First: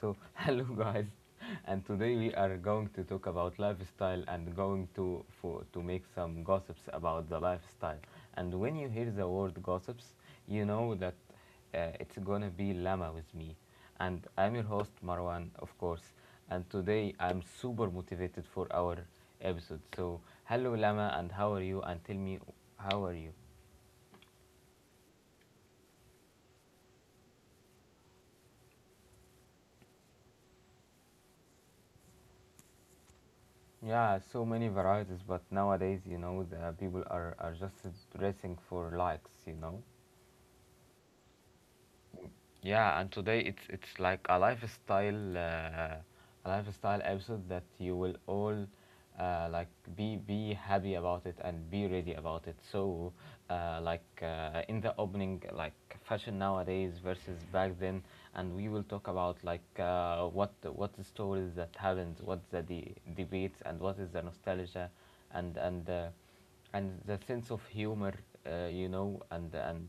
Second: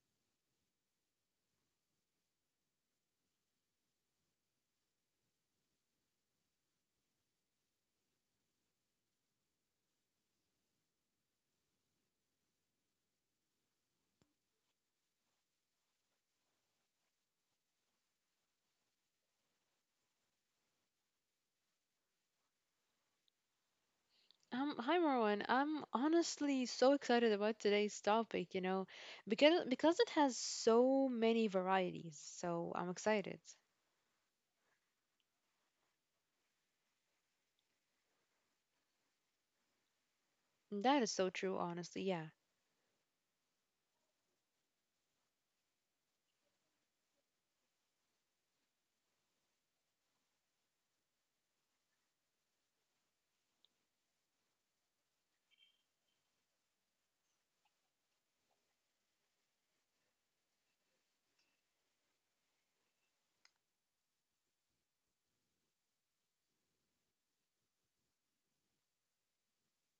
So, hello, guys, and today we are going to talk about lifestyle and going to for to make some gossips about the lifestyle. And when you hear the word gossips, you know that it's gonna be Lama with me, and I'm your host Marwan, of course. And today I'm super motivated for our episode. So hello Lama, and how are you? And tell me, how are you? Hi Marwan. I'm honestly so excited about today's topic, because it has so many varieties. So I'm excited. Yeah, so many varieties, but nowadays, you know, the people are just dressing for likes, you know. That is so true, honestly. Yeah. Yeah, and today it's like a lifestyle episode that you will all like be happy about it and be ready about it. So like in the opening, like fashion nowadays versus back then, and we will talk about like what the stories that happened, what's the debates, and what is the nostalgia, and and. Uh, and the sense of humor, you know, and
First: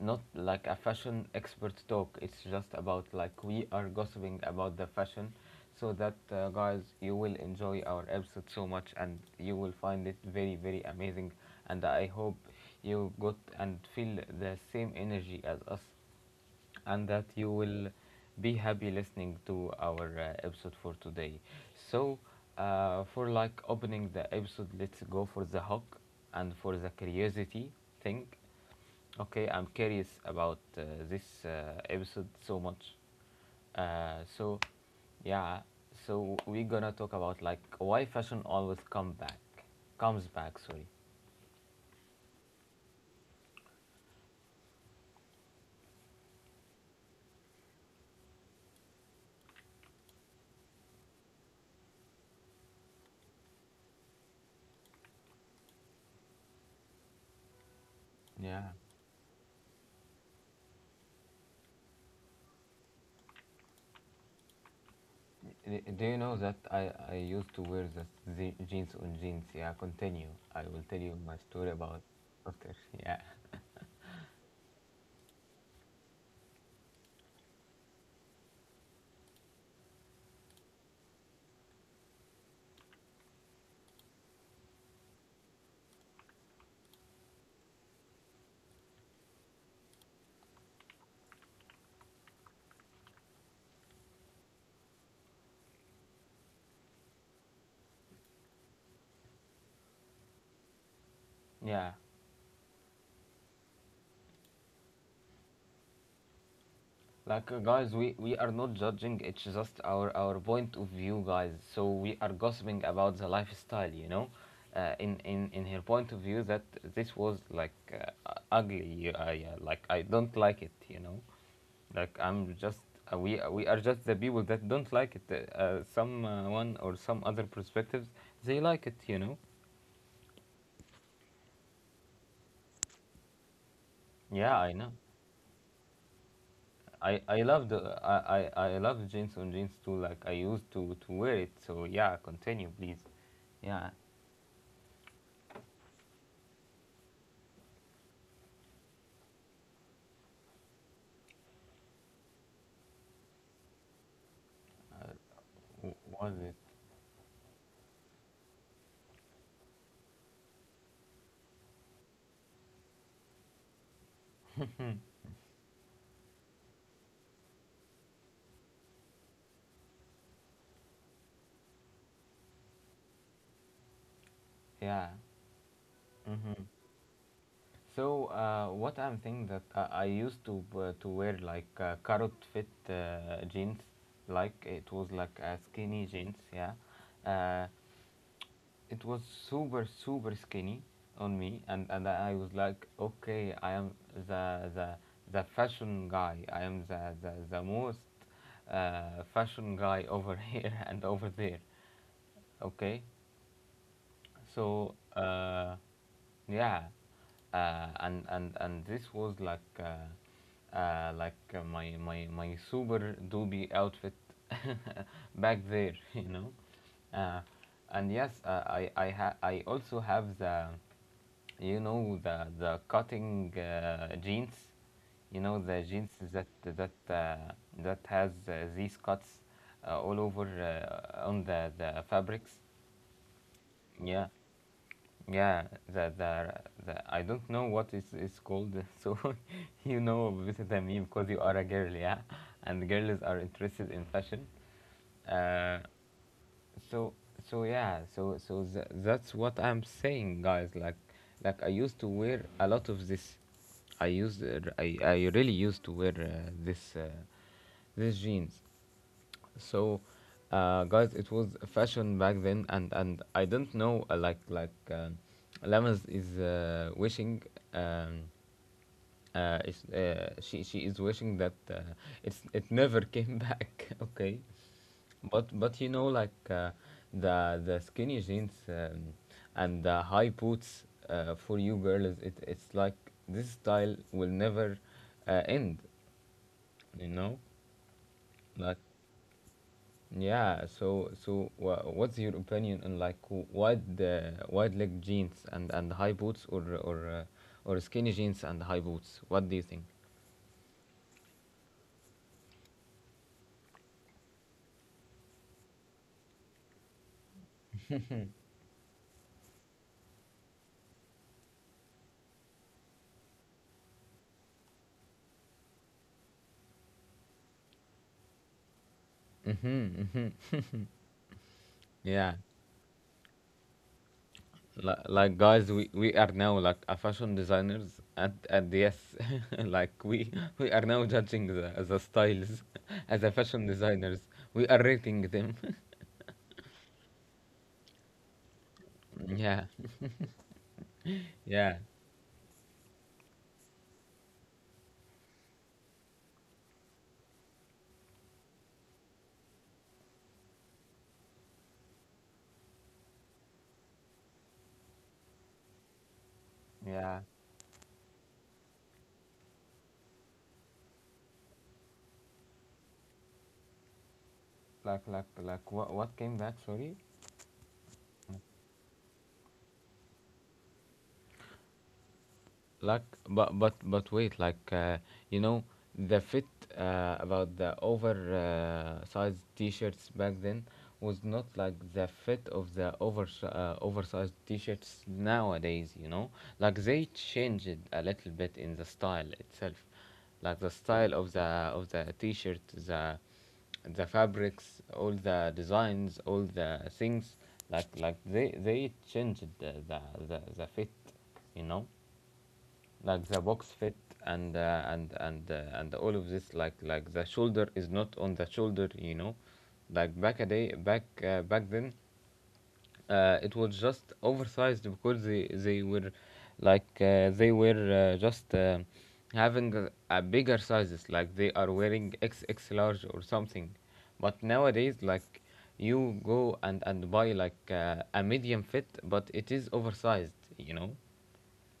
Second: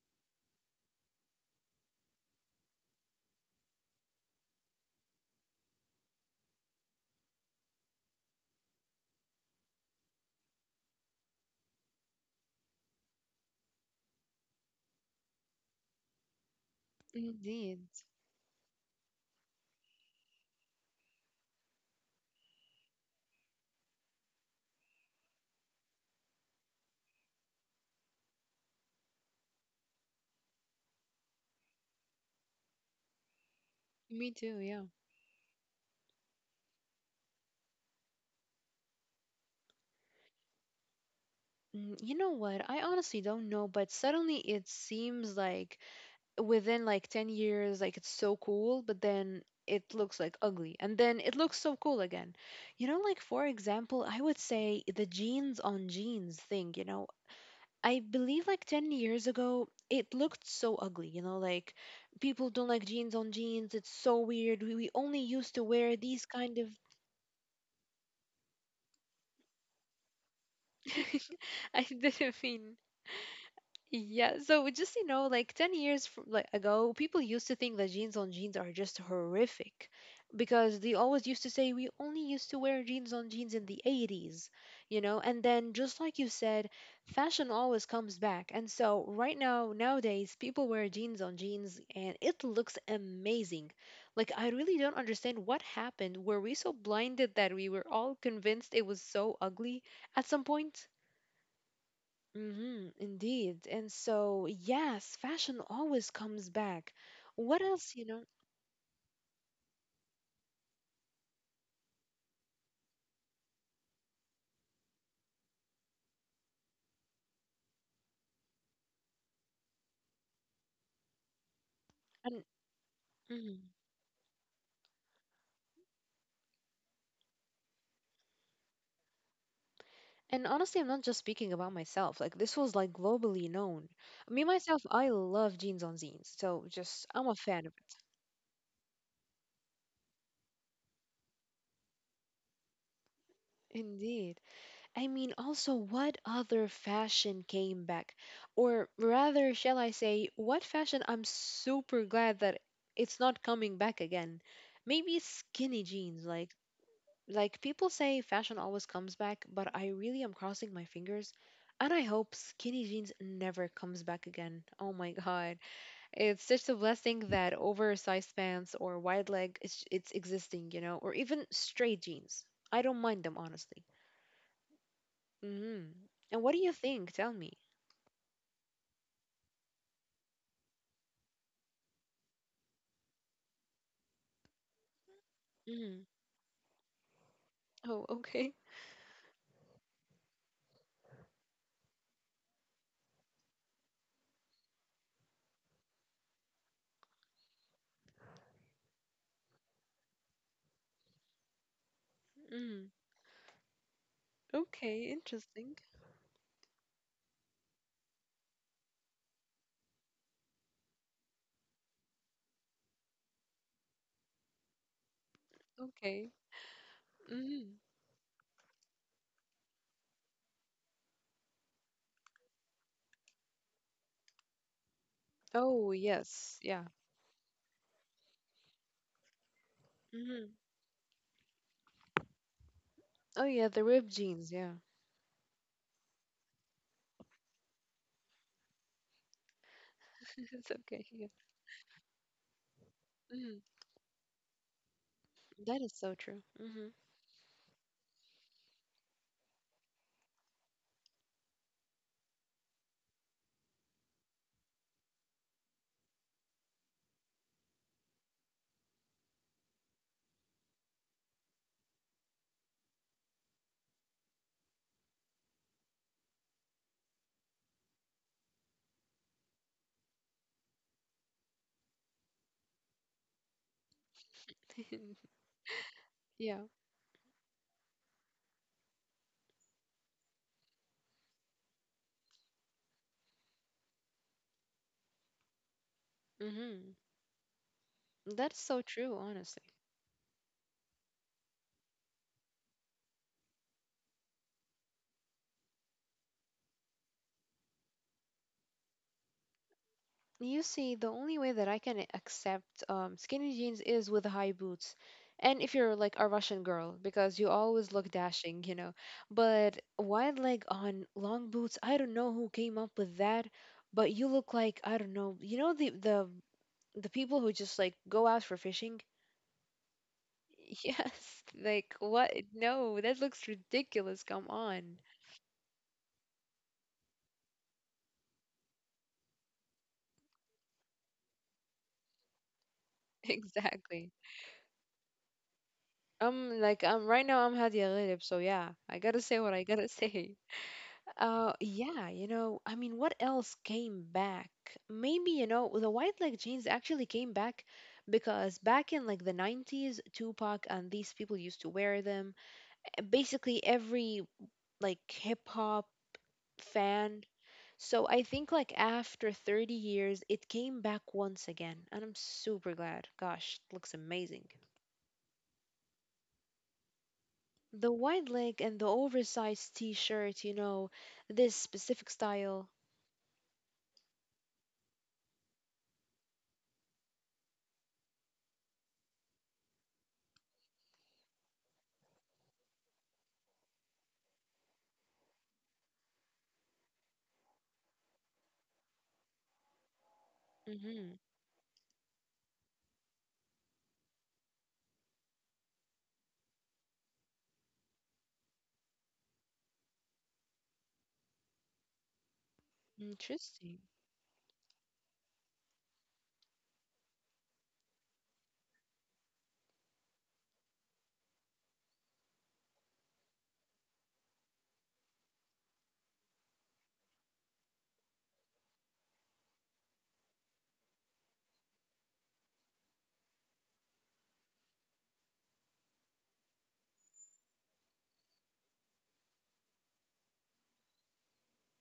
not like a fashion expert talk. It's just about like we are gossiping about the fashion. So that guys, you will enjoy our episode so much and you will find it very very amazing. And I hope you got and feel the same energy as us, and that you Indeed. will be happy listening to our episode for today. So for like opening the episode, let's go for the hook and for the curiosity thing. Okay, I'm curious about this episode so much. Uh, Me too, so, yeah. yeah, so we're gonna talk about like why fashion always comes back. Sorry. Mm. You know what? I honestly don't know, but suddenly it seems like within like 10 years, like it's so cool, but then it looks like ugly. And then it looks so cool again. Like, for example, I would say the jeans on jeans thing, I believe like Yeah. 10 years ago, it looked so ugly, like people don't like jeans on jeans. It's so weird. We only used to wear Do you these know that kind of. I used to wear the jeans on jeans? Yeah, continue. I will tell you my story I about didn't after. mean. Yeah, Yeah, so just like 10 years from, like ago, people used to think that jeans on jeans are just horrific because they always used to say we only used to wear jeans on jeans in the 80s, you know? And then just like you said, fashion always comes back. And so right now nowadays people wear jeans on jeans and it looks amazing. Like I really don't understand what happened. Were we so blinded that we were all convinced it was so ugly at some point? yeah. Indeed. And so, yes, fashion always comes back. Like What guys, else, you we know? we are not judging. It's just our point of view, guys. So we are gossiping about the lifestyle, you know, in her point of view that this was like ugly. I yeah, like I don't like it, you know, like And I'm just we mhm. we are just the people that don't like it. Someone or some other perspectives, they like it, you know. And honestly, I'm not just speaking about myself. Like this was like globally known. Me Yeah, I myself, know. I love jeans on zines. So just I I'm a I fan love of the it. I I I love jeans on jeans too. Like I used to wear it. So yeah, continue please. Yeah, Indeed. I mean, also, what other fashion came back? Or rather, shall I say, what fashion I'm super glad that it's not coming back again. Maybe skinny jeans, was like it? Like people say fashion always comes back, but I really am crossing my fingers and I hope skinny jeans never comes back again. Oh my god. It's such a blessing that oversized pants or wide leg is it's existing, or even straight jeans. I don't mind them honestly. Yeah. Mhm. And what do Mm-hmm. you think? Tell me. So what I'm thinking that I used to wear like carrot fit jeans, like it was like Mhm. skinny jeans. Yeah. Uh, Oh, okay. it was super super skinny on me and I was like okay I am the the fashion guy I am the most fashion guy over here and over there. Mhm. Okay, so Okay, interesting. yeah, and and this was like my my my super doobie outfit back there, you Okay. know. Uh, Mhm. and yes, I also have the, you know the cutting jeans, you know the Oh, jeans that yes. Yeah. That has these cuts all over Mhm. On the fabrics. Oh yeah, the ripped Yeah, jeans, yeah. yeah, the, the, the I don't know what it's called, so you know better It's than okay. me because you are a girl, yeah, and girls are Yeah. interested in fashion. Uh, That is so true. Hmm. so so yeah, so so that's what I'm saying, guys. Like I used to wear a lot of this. I used I really used to wear this these jeans, so, guys, it was a fashion back then, and I don't know, like Lemons is wishing, um, is, she is wishing that it's it never came back. Okay, but you know, like Yeah. The skinny jeans and the high boots for you girls, it's like this style will never end. Hmm. You know, That's like. so true, honestly. Yeah, so so what's your opinion on like wide wide leg jeans and high boots or skinny jeans and high boots? What do you think? You see, the only way that I can accept skinny jeans is with high boots. And if you're like a Russian girl, because you always look dashing, you know. But wide leg on long boots, I don't know who came up with that, but you look like, I don't know, you know the the people who just like go out for fishing? Mm-hmm, mm-hmm. Yes. Like what? Yeah, No, that looks ridiculous. Come on. Like guys, we are now like a fashion designers and yes, like we are now judging the styles as a fashion Exactly. designers. We are rating them. Right now I'm Hadia Gharib, so yeah, I gotta say what I Yeah, gotta say. Yeah, Yeah, I mean, what else came back? Maybe, the white leg jeans actually came back because back in like the 90s, Tupac and these people used to wear them. Basically, every like hip hop yeah. fan. So I think like after 30 years, it came back once again, and I'm super glad. Gosh, it looks amazing. What came back? Sorry. The wide leg and the oversized t-shirt, this specific style. Like but wait like you know the fit about the over sized t-shirts back then was not like the fit of the oversized t-shirts nowadays you know, like they changed it a little bit in the style itself, like the style Hmm. Of the t-shirt, the the fabrics, all the designs, all the things. Like they changed the fit you know, like the box Interesting. fit and and all of this, like the shoulder is not on the shoulder you know. Like back a day back back then it was just oversized because they were like they were just having a bigger sizes, like they are wearing xx large or something, but nowadays like you go and buy like a medium fit but it is oversized you know.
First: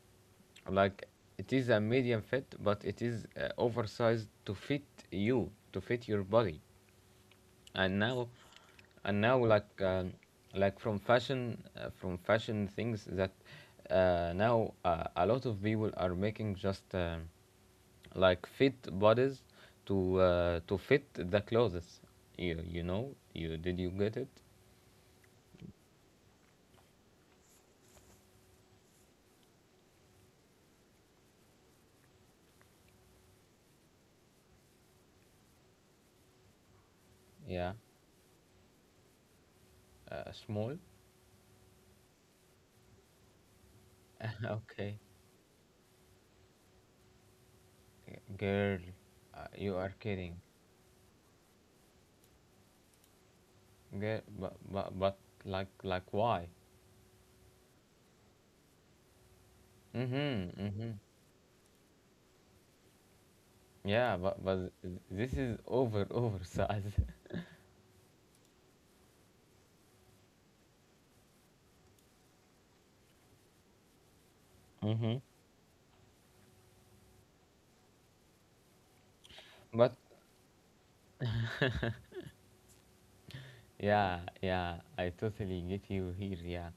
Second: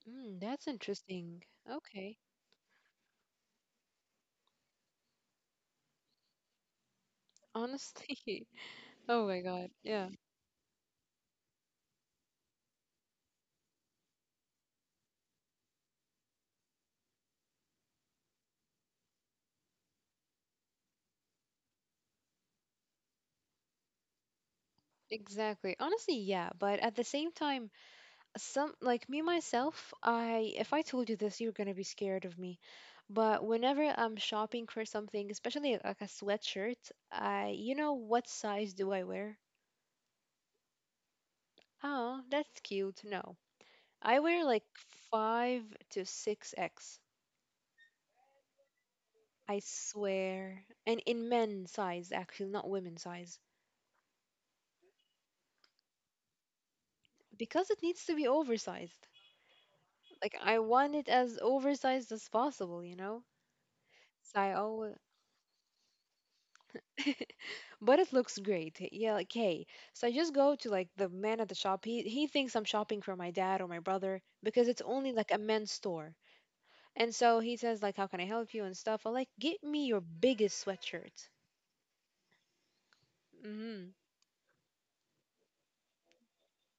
Mm, that's Like interesting. it is a Okay. medium fit but it is oversized to fit you to fit your body. And now Honestly. and Oh now my God. like Yeah. um, like from fashion things that now a lot of people are making just like fit bodies to fit the clothes. You know, you did you get it? Exactly. Honestly, yeah. But at the same time, some like me myself, I if I told you this, you're gonna be scared of me. But whenever I'm shopping for something, especially like a sweatshirt, I Yeah, you know what size do I wear? Small. Oh, that's cute. No. I wear like Okay, five to six X. girl, I you are kidding. swear, and in men size actually, not women size, Okay, but like why? because it needs to be oversized. Like I Mm-hmm, mm-hmm. want it as oversized as possible. Yeah, So I but always, this is over oversized. but it looks great. Yeah, like hey, so I just go to like the man at the shop. He thinks I'm shopping for my dad or my brother because it's only Mm-hmm. like a men's store. And so he says like, how can I help you and stuff. I'm like, get me But your biggest sweatshirt. Hmm. yeah, yeah, I totally get you here. Yeah,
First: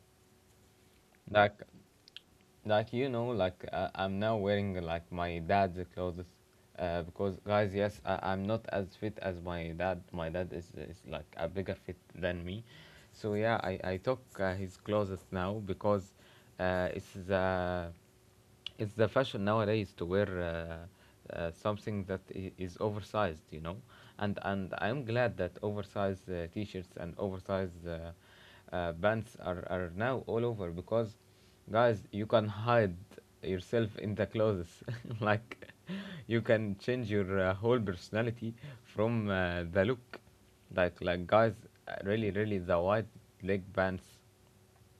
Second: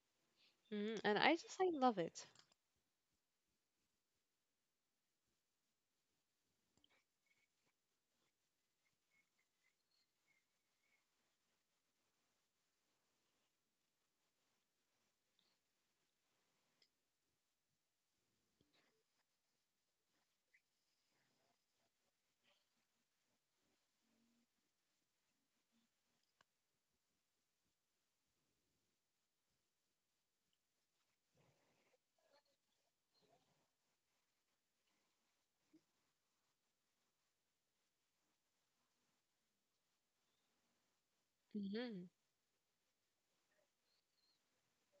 Hmm. And I just like I love it. like you know, like I'm now wearing like my dad's clothes. Because guys, yes, I'm not as fit as my dad. My dad is like a bigger fit than me, so yeah, I took his clothes now because uh, it's the it's the fashion nowadays to wear something that is oversized you know. And I'm glad that oversized t-shirts and oversized pants are now all over because guys you can hide yourself in the clothes like you can change your whole personality from the look. Like guys, Mhm. really really the wide leg pants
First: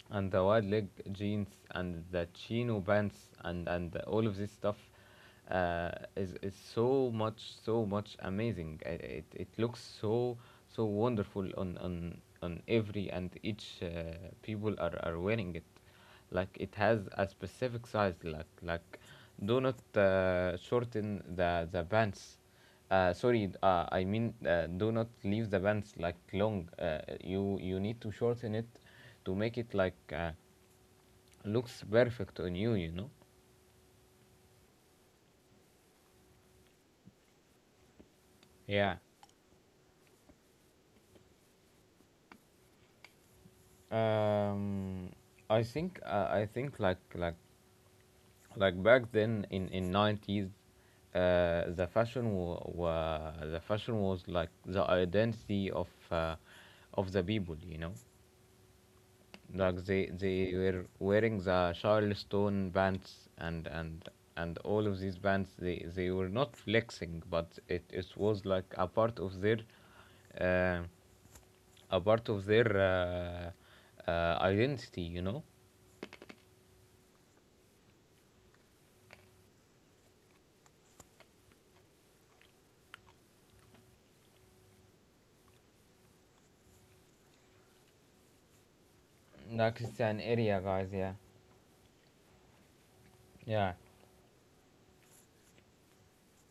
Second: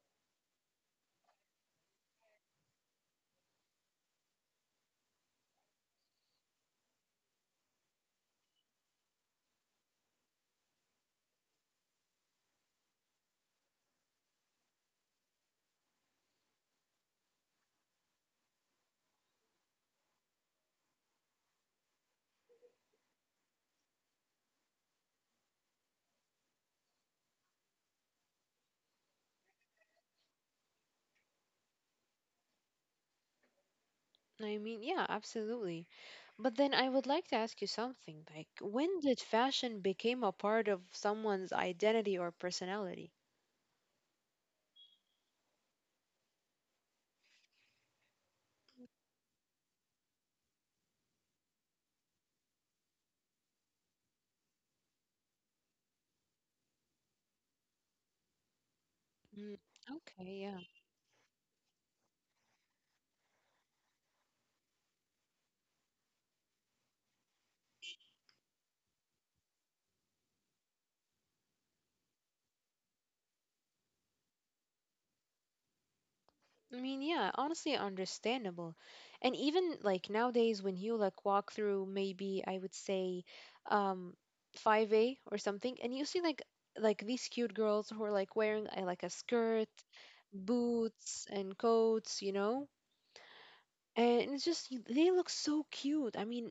and the wide leg jeans and the chino pants and all of this stuff is so much so much amazing. It looks so so wonderful on every and each people are wearing it, like it has a specific size, like do not shorten the pants. Sorry, I mean do not leave the pants like long. You you need to shorten it to make it like looks perfect on you, you know. I mean, yeah, absolutely. But then I would like to ask you something. Like, Yeah, when did fashion became a part of someone's identity or personality? um I think like back then in 90s the fashion the fashion was like the identity of the people you know. Mm, Like they okay, they yeah. were wearing the charleston bands and all of these bands they were not flexing but it was like a part of their uh, a part of their identity you know. I mean, yeah, honestly understandable. And even like nowadays when you like walk through maybe I would say um 5A or something and you see like these cute girls who are like wearing like a skirt, Like it's an area guys, yeah, boots and coats, you know? yeah, And it's just, they look so cute. I mean,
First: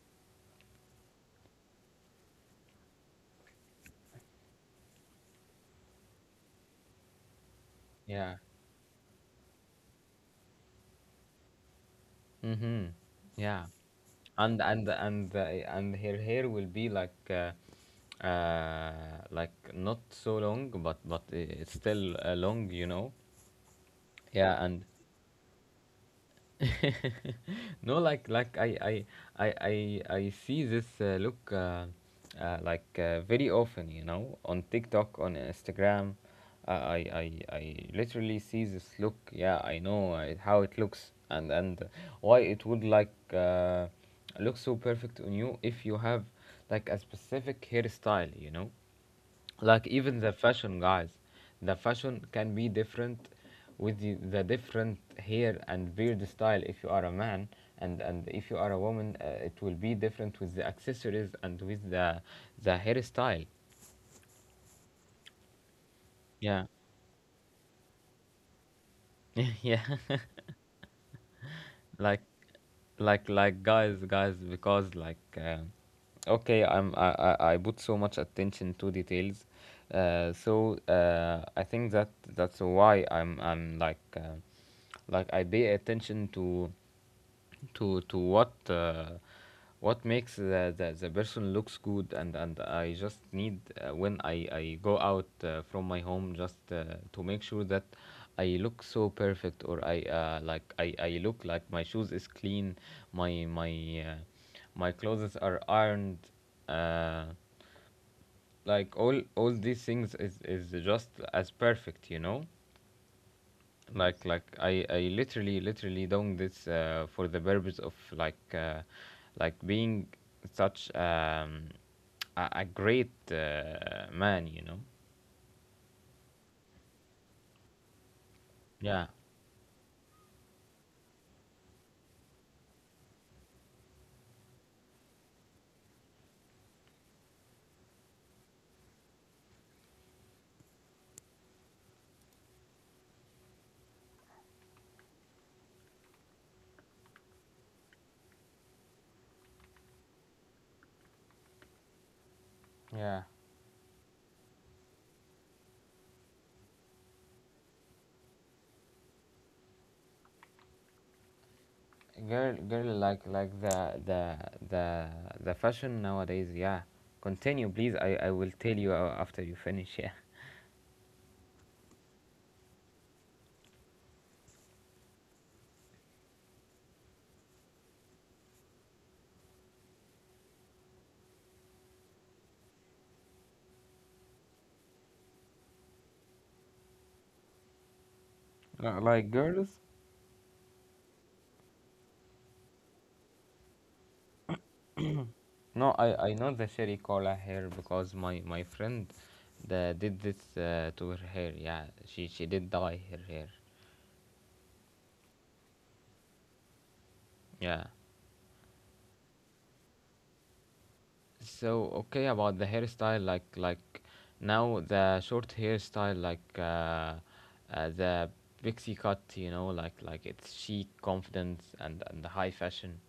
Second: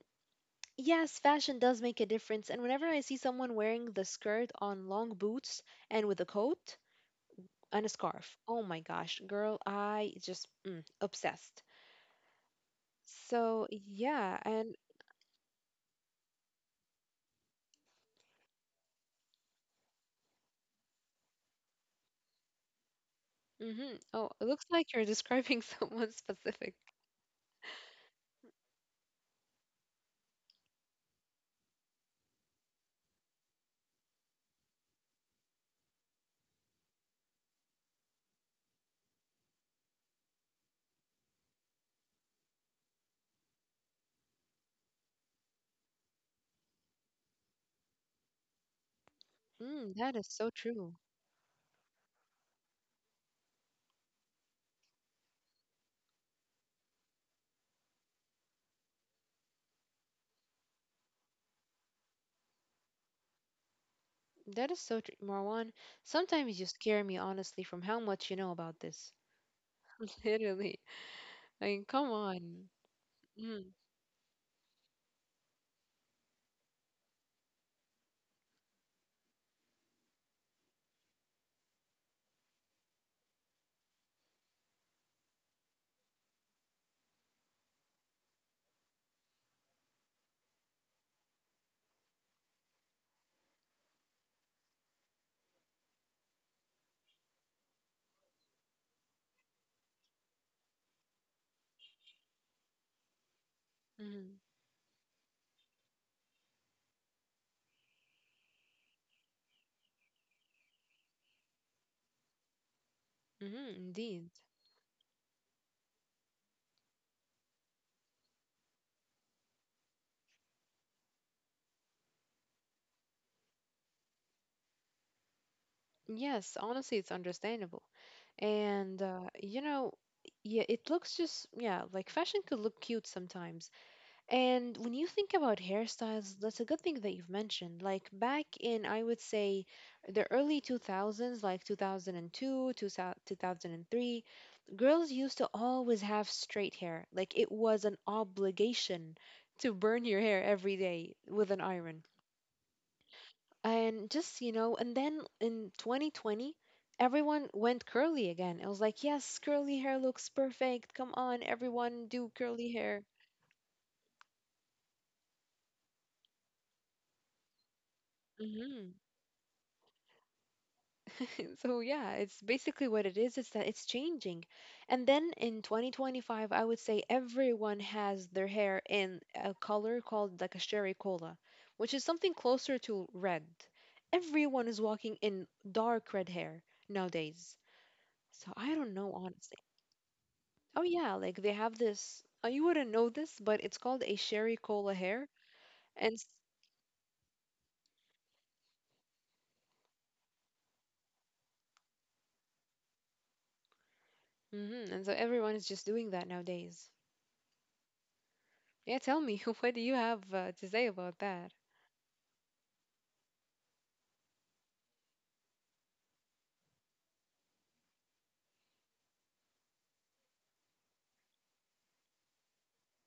yes, fashion does make a difference. And whenever I see someone wearing the skirt on long boots and with a coat and a yeah. scarf, oh my gosh, girl, I just mm, obsessed. Mm-hmm. Yeah. So, yeah, And and and her hair will be like not so long but it's still long, you know. Oh, it Yeah, looks and like you're describing someone specific. no, I see this look very often, you know, on TikTok, on Instagram. I literally see this look. Yeah, I know how it looks, and why it would look so perfect on you if you have like a specific hairstyle, you know. Like Mm, that even is the so fashion true. guys, the fashion can be different with the different hair and beard style if you are a man. And if you are a woman, it will be different with the accessories and with the hairstyle. That is so true, Marwan. Sometimes Yeah. you scare me, honestly, from how much you know about this. Yeah. Literally. I mean, come like on. like like Mm, guys guys because like okay I'm I put so much attention to details, so I think that that's why I'm like I pay attention to to to what uh, what makes the person looks good. And I just need, when I go out from my home, just to make sure that I look so perfect, or I look like my shoes is clean, my my uh, mm, my clothes are ironed. uh, like all these things is just as perfect, you know. Like Indeed. like I I literally doing this for the purpose of like being such a great man, you know. Yes, honestly, it's understandable. And, Yeah, yeah, it looks just, yeah, like fashion could look cute sometimes. And when you think about hairstyles, that's a good thing that you've mentioned. Like back in, I would say, the early 2000s, like 2002, 2000 2003, girls used to always have straight hair. Like it was an obligation to burn your hair every day with an iron yeah. and just and then in 2020 everyone went curly again. It was like, yes, curly hair looks perfect. Come on, everyone do Girl, curly girl, hair. like like the the the the fashion nowadays. Yeah, continue, please. I will tell you Hmm. After you finish. Yeah. So yeah, it's basically what it is, it's that it's changing. And then in 2025, I would say everyone has their hair in a color called like a sherry cola, which is something closer to red. Everyone is walking in dark red hair nowadays. So I don't know, Like honestly. girls. Oh yeah, like they have this. You wouldn't know this, but it's called a sherry cola hair, No, and I know the cherry cola hair because my friend did this to her hair. Yeah, she did dye her hair. mm-hmm, and so everyone is just doing that nowadays. Yeah. Yeah, tell me, what do you have to say about that? So okay, about the hairstyle, now the short hairstyle, like the pixie cut, you know, like it's chic, confidence, and high fashion.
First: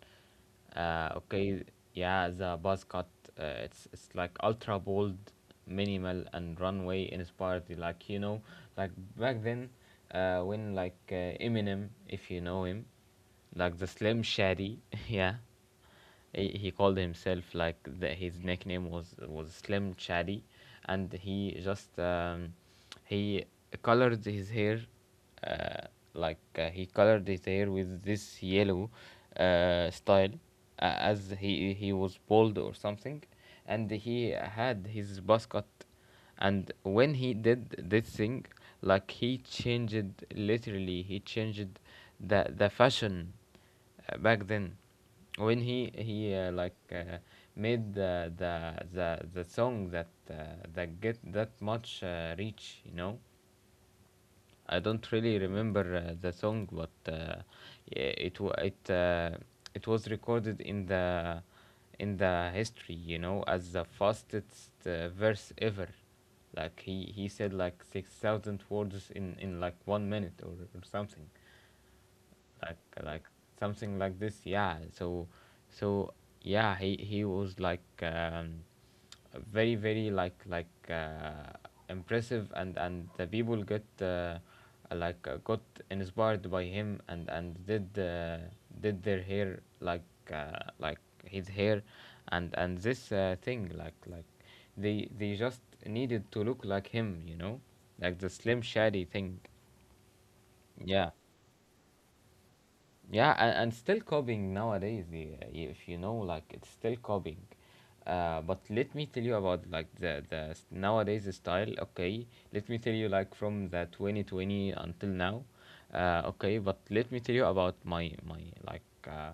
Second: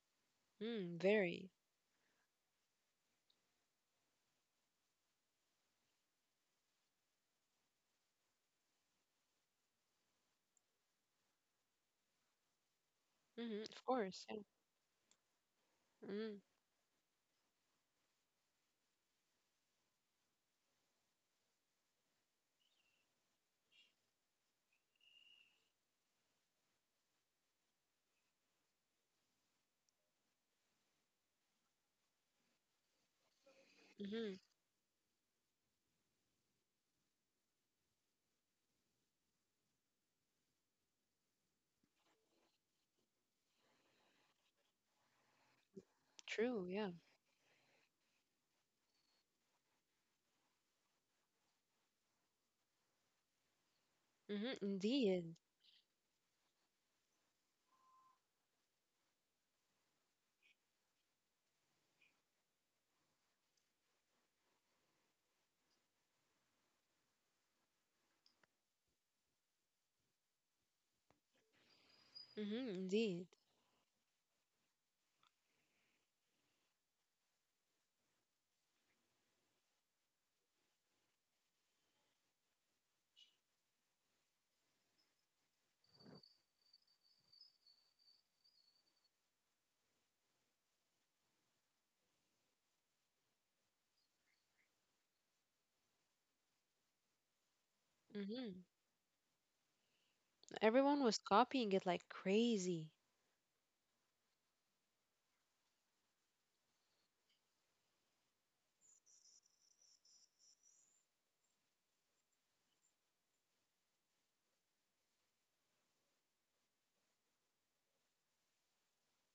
Mm, very. Okay, yeah, the buzz cut, it's like ultra bold, minimal, and runway inspired. Like, you know, like back then, when like Eminem, if you know him, Mm-hmm, like of the Slim course. Yeah. Shady, yeah, Mm, he called himself like his nickname was Slim Shady, and he just he colored his hair, uh, like he colored his hair with this yellow style, as he was bald or something, and he mm-hmm, had his buzz cut. And when he did this thing, like he changed, literally he changed the fashion back then, when he he uh, true. like Yeah. uh, made the song that that get that much reach, you know. Mm-hmm, I don't indeed. really remember the song, but yeah, it wa- it it was recorded in the history, you know, as the fastest verse ever. Like he said like 6,000 words in like 1 minute or something. Mm-hmm, like like indeed. Something like this. Yeah, so so yeah, he was very, very impressive, and the people get like got inspired by him, and did their hair like uh, like his hair. And this thing like they just needed to look like him, you know, like the Slim Mm-hmm. Shady thing. Everyone Yeah. was copying it like crazy. Yeah, and still copying nowadays. If you know, like it's still copying. But let me tell you about like the nowadays style. Okay, let me tell you like from the 2020 until now. Okay, but let me tell you about like uh,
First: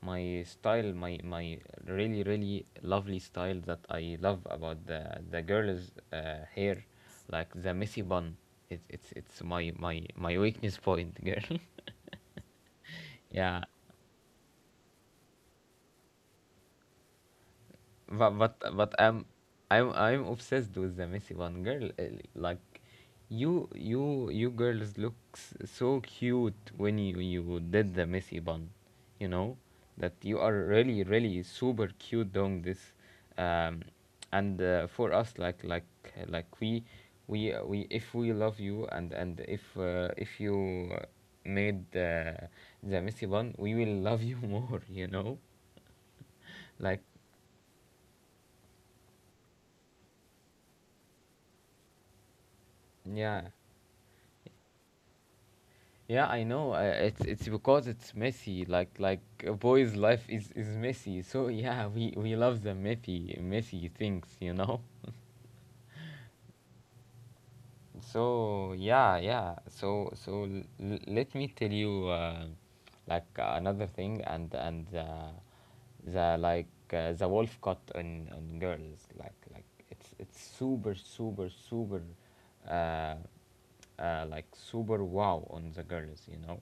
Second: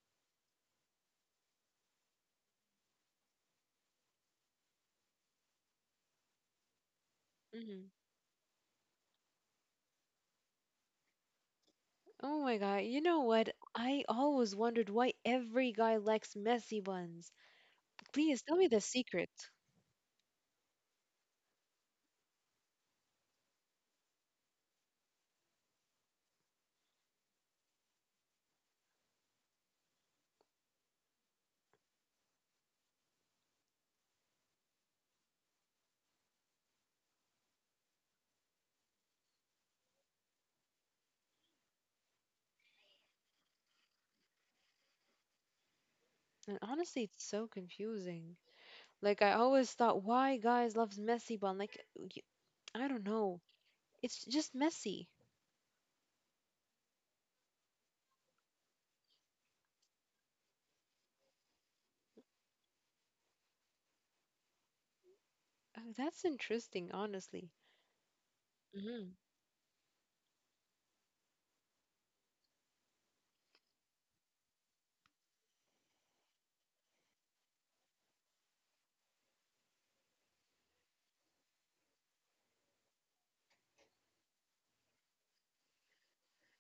my style, my really, really lovely style that I love about the girls' hair, like the Mm-hmm. messy bun. It's my weakness point, girl. Oh my God. You know what? Yeah. I always wondered why every guy likes messy ones. But Please tell but me the but I'm secret. I'm I'm obsessed with the messy one, girl. Like, you you girls look so cute when you did the messy bun, you know, that you are really, really super cute doing this, um, and for us like we, if we love you, and if you made the messy bun, we will love you more, you know, And like. honestly, it's so confusing. Like I always thought, why guys loves messy, bun? Like I don't know. Yeah. It's just messy. Yeah, I know. It's because it's messy. A boy's life is messy. So yeah, we love the messy, messy things, you know. Oh, that's interesting, honestly. So Mhm. yeah, yeah. So so let me tell you, another thing. And the like the wolf cut on girls. Like it's super, super, super, uh, super wow on the girls. You know,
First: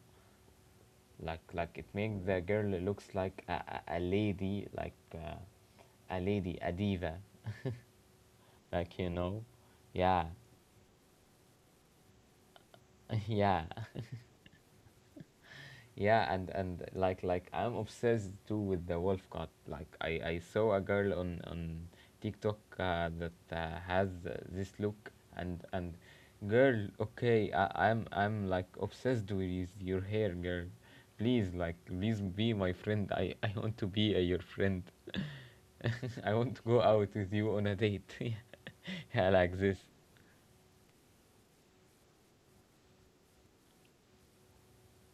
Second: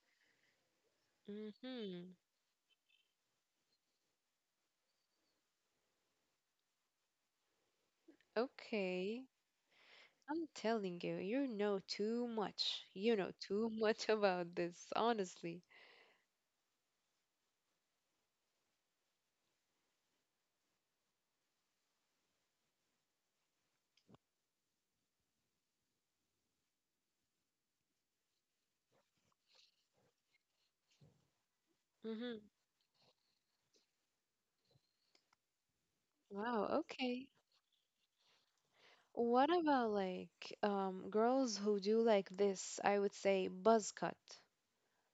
like it Mhm. makes the girl looks like a lady, a lady, a diva, like, you Okay. know. Yeah. I'm telling you, you know too much. You know Yeah. too much about this, honestly. Yeah, and I'm obsessed too with the wolf cut. Like I saw a girl on TikTok that has this look. And girl, okay, I'm like obsessed with your hair, girl. Please, please Mhm. be my friend. I I want to be your friend. I want to Wow. go out Okay. with you on a date. Yeah, What like this. about like girls who do like this? I would say buzz cut.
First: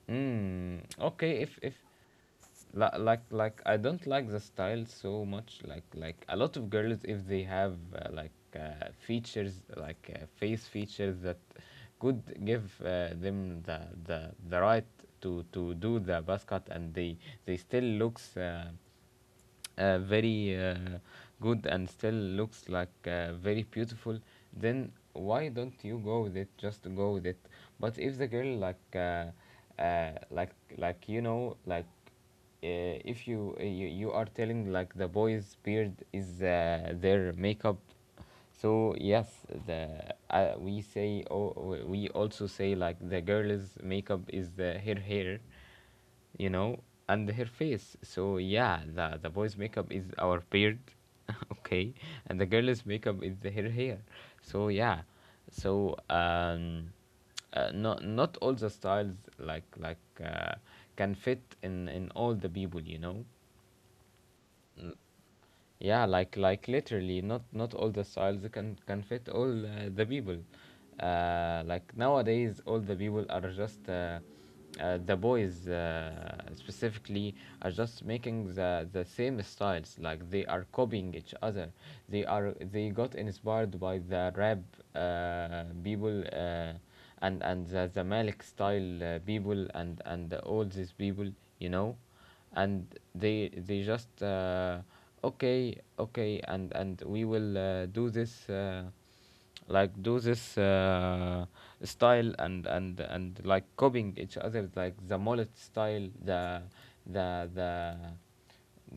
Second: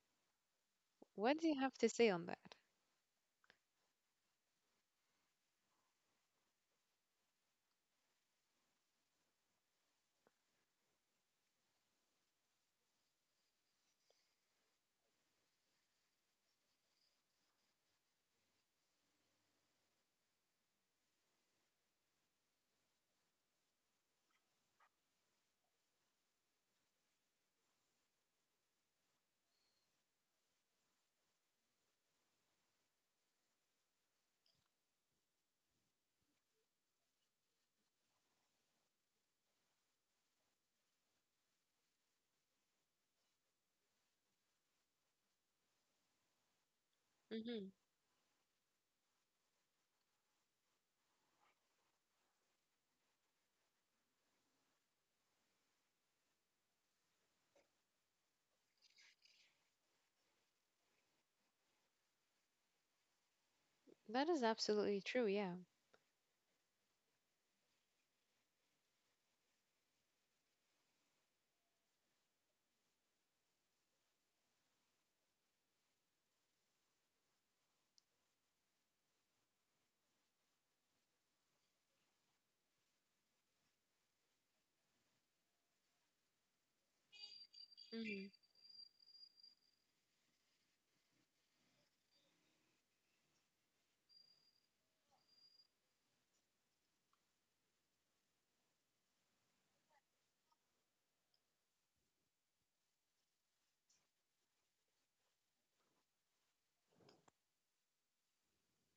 Mm, okay, What do you if have to say on that? like like I don't like the style so much. A lot of girls, if they have features, like face features that could give them the right to do the buzz cut, and they still looks very good, and still looks very beautiful, then why don't you go with it? Just go with it. But if the girl like you know like if you, you you are telling like the boy's beard is their makeup, so yes, the we say, oh, we also say like the girl's makeup is the her hair, you know, and her Mhm. face. So yeah, the boy's makeup is our beard, okay, and the girl's makeup is her hair. So yeah, so not not all the styles can fit in all the people, you know. That is absolutely true. Yeah. Yeah, like literally not not all the styles can fit all the people. Like nowadays all the people are just the boys specifically are just making the same styles. Like they are copying each other. They are, they got inspired by the rap people, and the malik style people, and all these people, you know. And they just okay, okay, and we will do this, do this style, and like copying each other, like the mullet style, the the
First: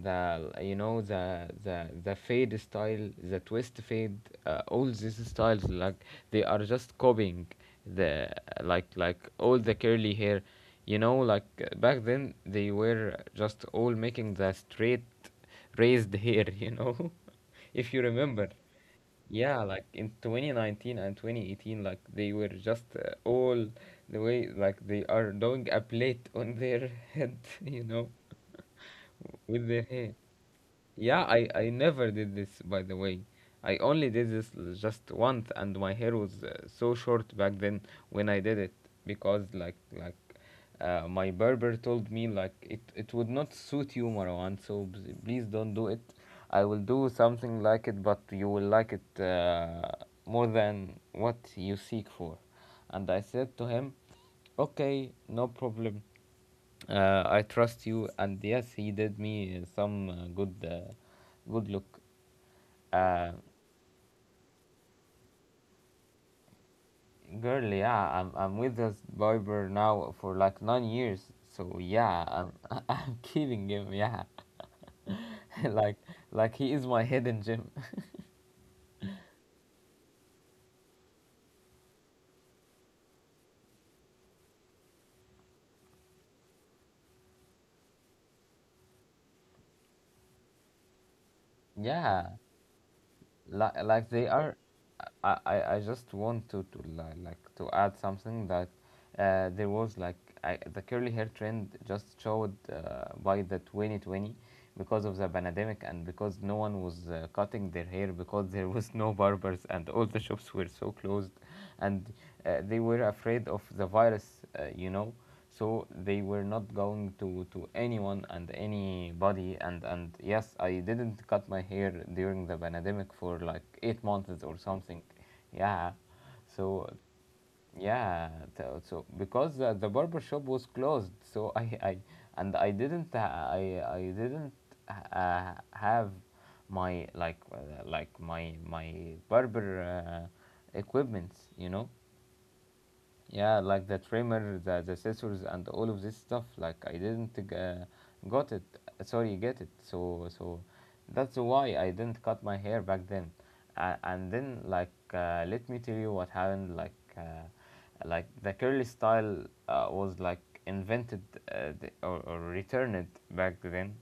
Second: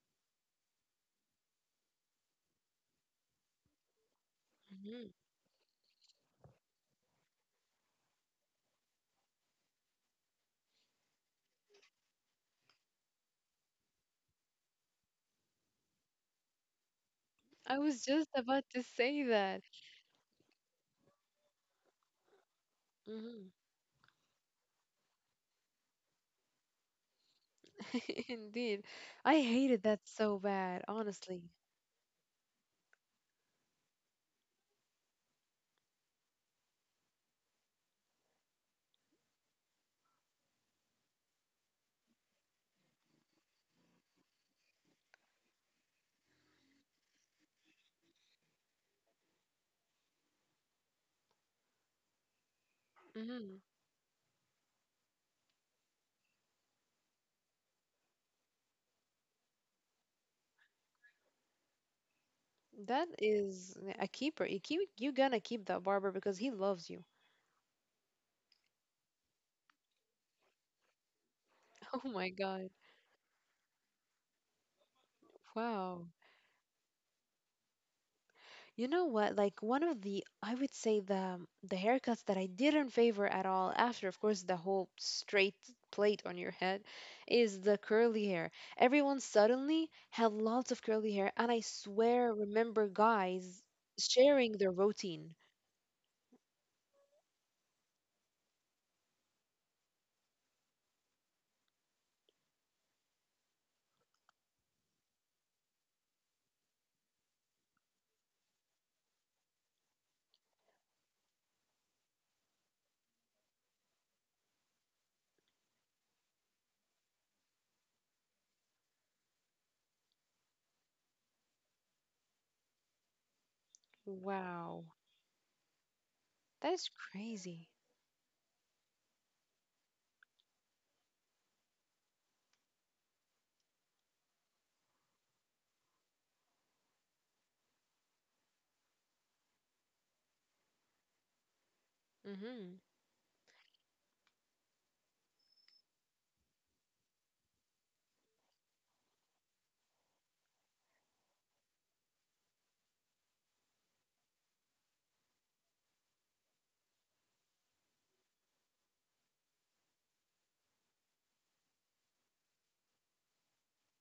the you know, the fade style, the twist fade, all Mm-hmm. these styles. Like they are just copying the, like all the curly hair, you know. Like back then they were just all making the straight, raised hair, you know. I If you was just remember. about to say that. Yeah, like in 2019 and 2018, like they were just Hmm. all the way, like they are doing a plate on their head, you know? Indeed. I With hated their that hair. so bad, Yeah, honestly. I never did this, by the way. I only did this just once, and my hair was so short back then when I did it, because my barber told me like, it would not suit you, Marwan. So please don't do it. I will do something like it, but you will like it more than what you seek for. And I said hmm to him, okay, no problem. I trust you, and yes, he did me some good, good look. That Uh, is a keeper. You keep, you're gonna keep that barber because he loves you. Girl, yeah, I'm with this barber now for like 9 years, so Oh yeah, my I'm God. I'm keeping him, yeah. like Wow. He is my hidden gem, You know what? Like one of the, I would say the haircuts that I didn't favor at all after, of course, the whole straight plate on your head, is the curly hair. Everyone suddenly had lots of curly hair, and I swear, yeah. remember guys like they sharing are their routine. I just want to, to add something, that there was like, the curly hair trend just showed by the 2020, because of the pandemic, and because no one was cutting their hair, because there was no barbers, and all the shops were so closed, and they were afraid of the virus, you know. So they were not going to anyone and anybody. And yes, I didn't cut my hair during the pandemic for like 8 months or Wow, something. Yeah. that is So crazy. yeah, so so because the barber shop was closed, so I didn't I didn't have my barber equipments, you know. Hmm. Yeah, like the tremor, the sensors, and all of this stuff. Like I didn't got it. Sorry, get it. So that's why I didn't cut my hair back then. And then let me tell you what happened. Like the curly style was like invented, or returned back then,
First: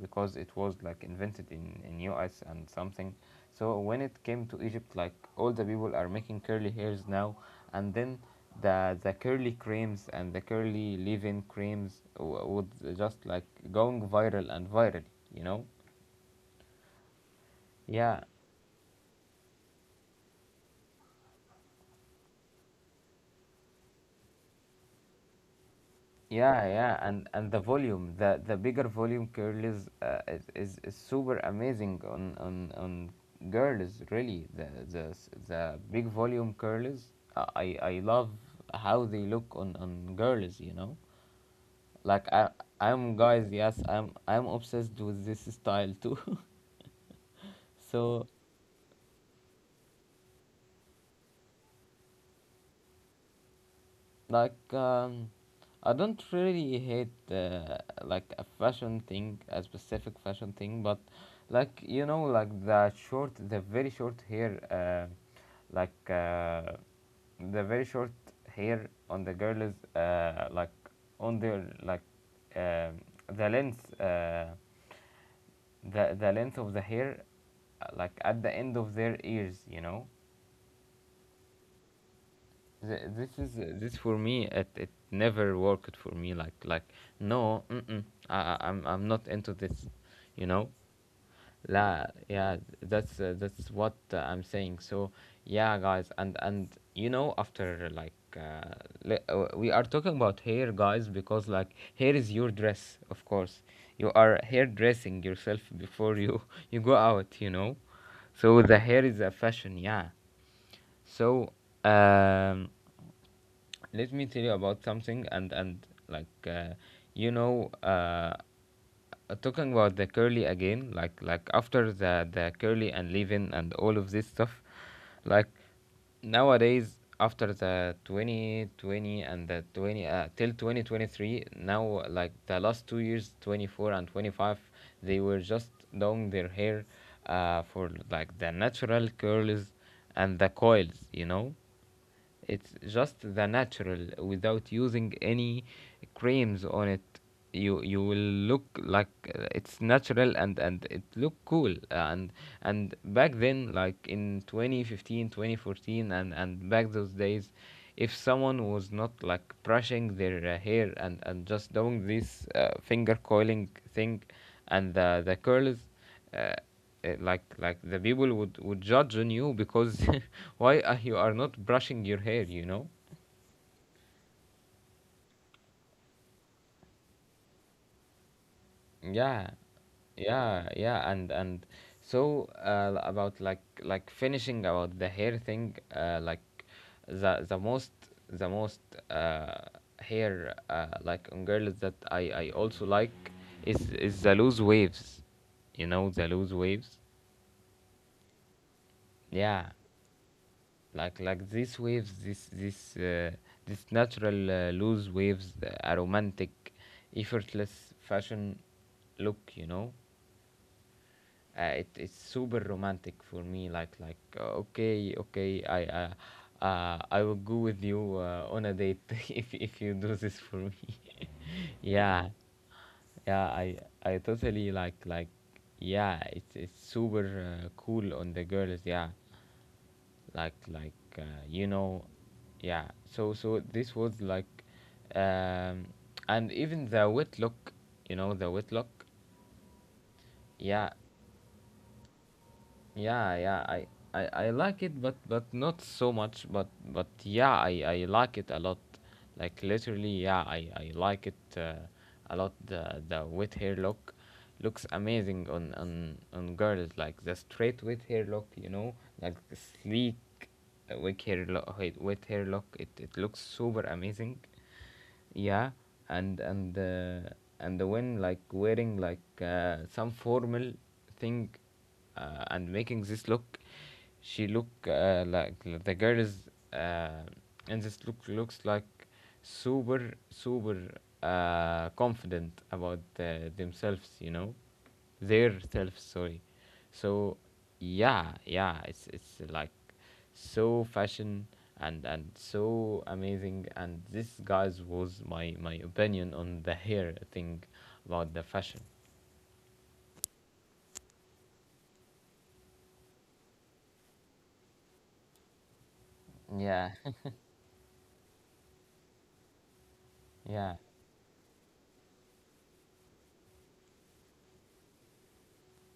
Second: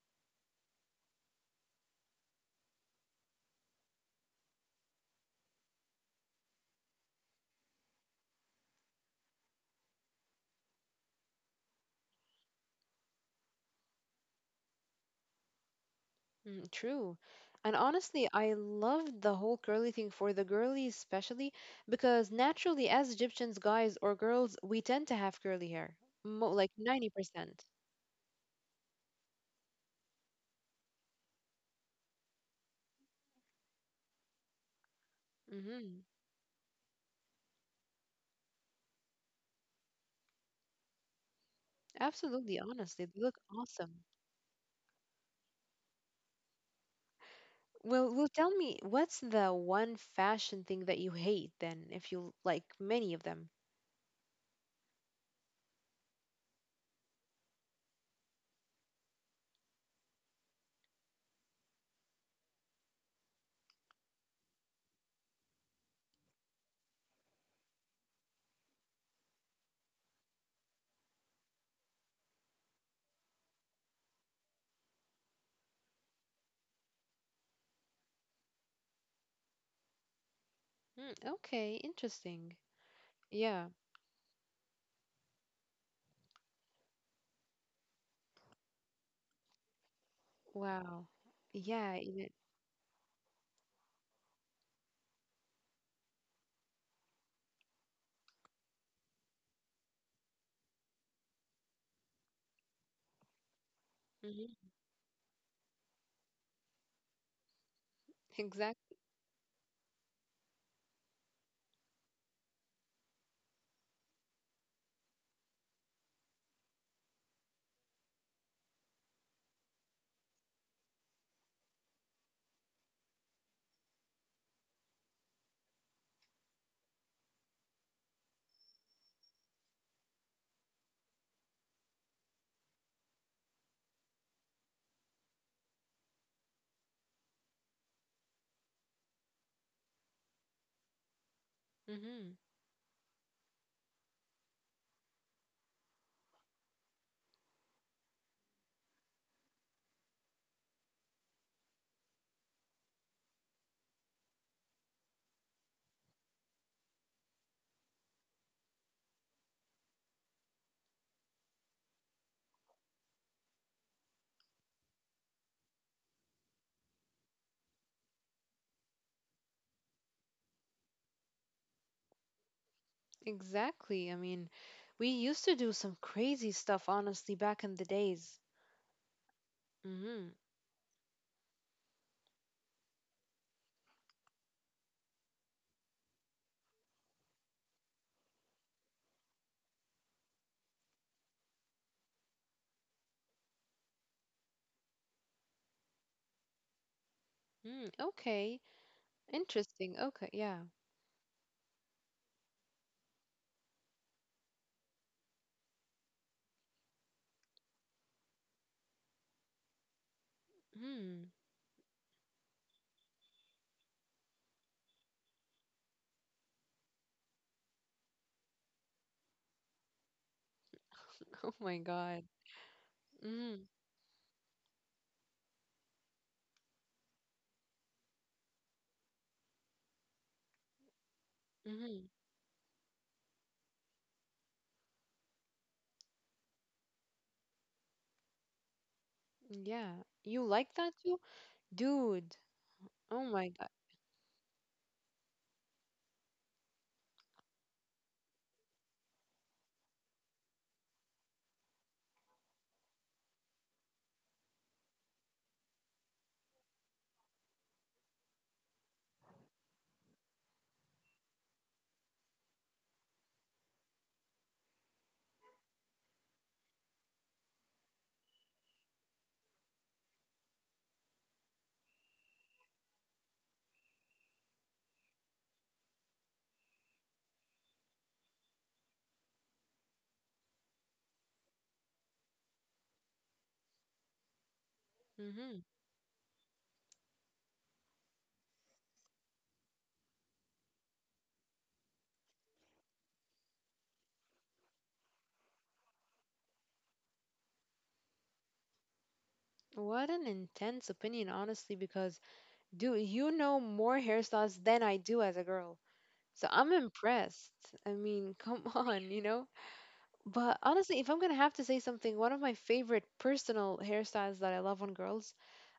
because it was like invented in US and something. So when it came to Egypt, like all the people are making curly hairs now. And then the curly creams and the curly leave-in creams would just like going viral and viral, you know? Mm, true. And Yeah. honestly, I loved the whole curly thing for the girlies, especially because naturally, as Egyptians, guys or girls, we tend to have curly hair, mo Yeah, like yeah, and the 90%. volume, the bigger volume curls is super amazing on girls. Really, the the Mm-hmm. big volume curls. I love how they look on girls. You know, like Absolutely, honestly, I'm they look guys. Yes, awesome. I'm obsessed with this style too. Well, so well, tell me, what's the one fashion thing that you hate then, if you like many of them? Like, I don't really hate uh, like a fashion thing, a specific fashion thing, but like you know, like the short, the very short hair, like the very short hair on the girls, like on their like um, the length, the length of the hair, like at the end of their ears. Mm, okay, interesting. Th- this is Yeah. this For me, it never worked for me like. No, mm-mm. I'm not into this you know Wow. Yeah. La, yeah, that's what I'm saying. So, yeah, guys, and you know, after like uh, we are talking about hair, guys, because like hair is your dress, of course. You are Mm-hmm. hair dressing yourself before you you go out. So the Exactly. hair is a fashion, yeah. So, um, let me tell you about something and like you know uh, uh, talking about the curly again like after the curly and leaving and all of this stuff like nowadays after the 2020 and the 20 uh, till 2023 now like the last 2 years 24 and 25 they were just doing their hair for like the natural curls and the coils Mm-hmm. it's just the natural without using any creams on it. You will look like it's natural and it look cool and back then like in 2015, 2014, and back those days if someone was not like brushing their hair and just doing this finger coiling thing and the curls uh, the people would judge on you because why are you are not brushing your hair? Exactly. I mean, we used to do some crazy stuff, honestly, back in the days. Yeah, Mm-hmm. yeah, yeah, and so about finishing about the hair thing, like the the most the most uh, hair like on girls that I also like is the loose waves, the loose waves, Mm, okay. yeah. Interesting. Okay. Yeah. Like these waves, this natural loose waves, a romantic, effortless fashion look you know Mm. uh, It's super romantic for me. Okay, okay, I will go with you on a date. If you do this for me. Oh my God. Yeah, yeah, Mm-hmm. I totally like. Yeah, it's super cool on the girls, yeah, like like uh, you know Mm-hmm. yeah. So this was like um and even the whitlock, you know, the whitlock, Yeah. You like yeah. that too? Dude. Oh Yeah, my yeah, God. I like it, but not so much. But yeah, I like it a lot. Like, literally, yeah, I like it a lot. The wet hair look looks amazing on girls. Like the straight wet hair look, you know, like the sleek wet hair look. Wet hair look. It looks super amazing, yeah, and and uh, and when like wearing like some formal thing, and making this look, she look like the girl is, and this look looks like super super confident about themselves, you know, their Mm-hmm. self, sorry. So yeah, yeah, it's like so fashion and so amazing, and this, guys, was my opinion on the hair thing, about the fashion. What an intense opinion, honestly, because dude, you know more hairstyles than I do as a girl. So I'm Yeah. impressed. I mean, come on, you know? But Yeah. honestly, if I'm gonna have to say something, one of my favorite personal hairstyles that I love on girls,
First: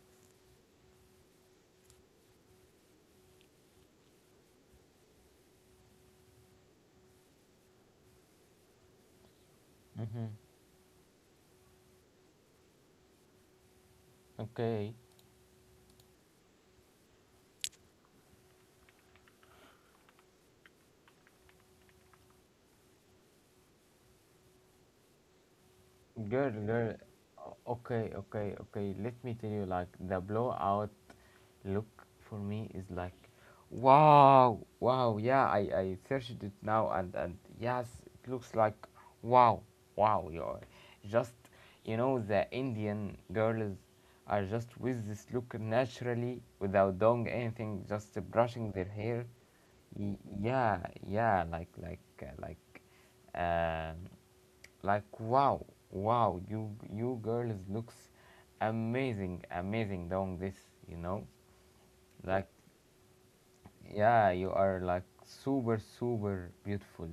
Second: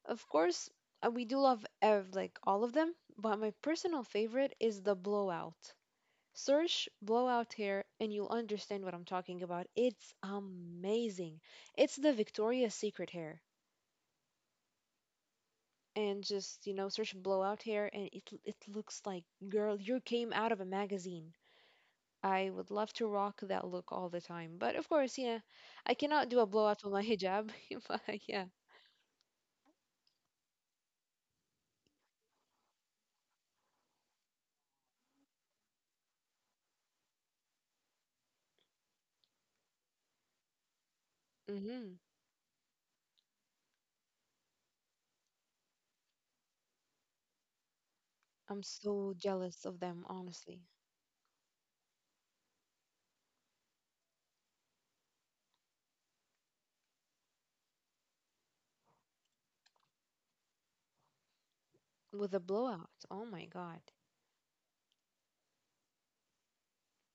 of course, we do love like all of them, but my personal favorite is the blowout. Search blowout hair and you'll understand what I'm talking about. It's Mm-hmm. amazing. It's the Victoria's Secret hair. Okay. And just, search blowout hair and it looks like, girl, you came out of a magazine. I would love to rock that look all the time. But of course, yeah, I cannot do a Girl, blowout on girl, my hijab. Okay, But yeah. okay, okay. Let me tell you, like, the blowout look for me is like, wow, wow, yeah, I searched it now, and yes, it looks like, wow, wow, you're just, hmm you know, the Indian girls are just with this look naturally without doing anything, just I'm brushing their so hair. jealous of them, honestly. Yeah, yeah, um like wow, wow, you girls looks amazing, amazing, doing this you know With a like, blowout, oh my God. yeah, you are like super super beautiful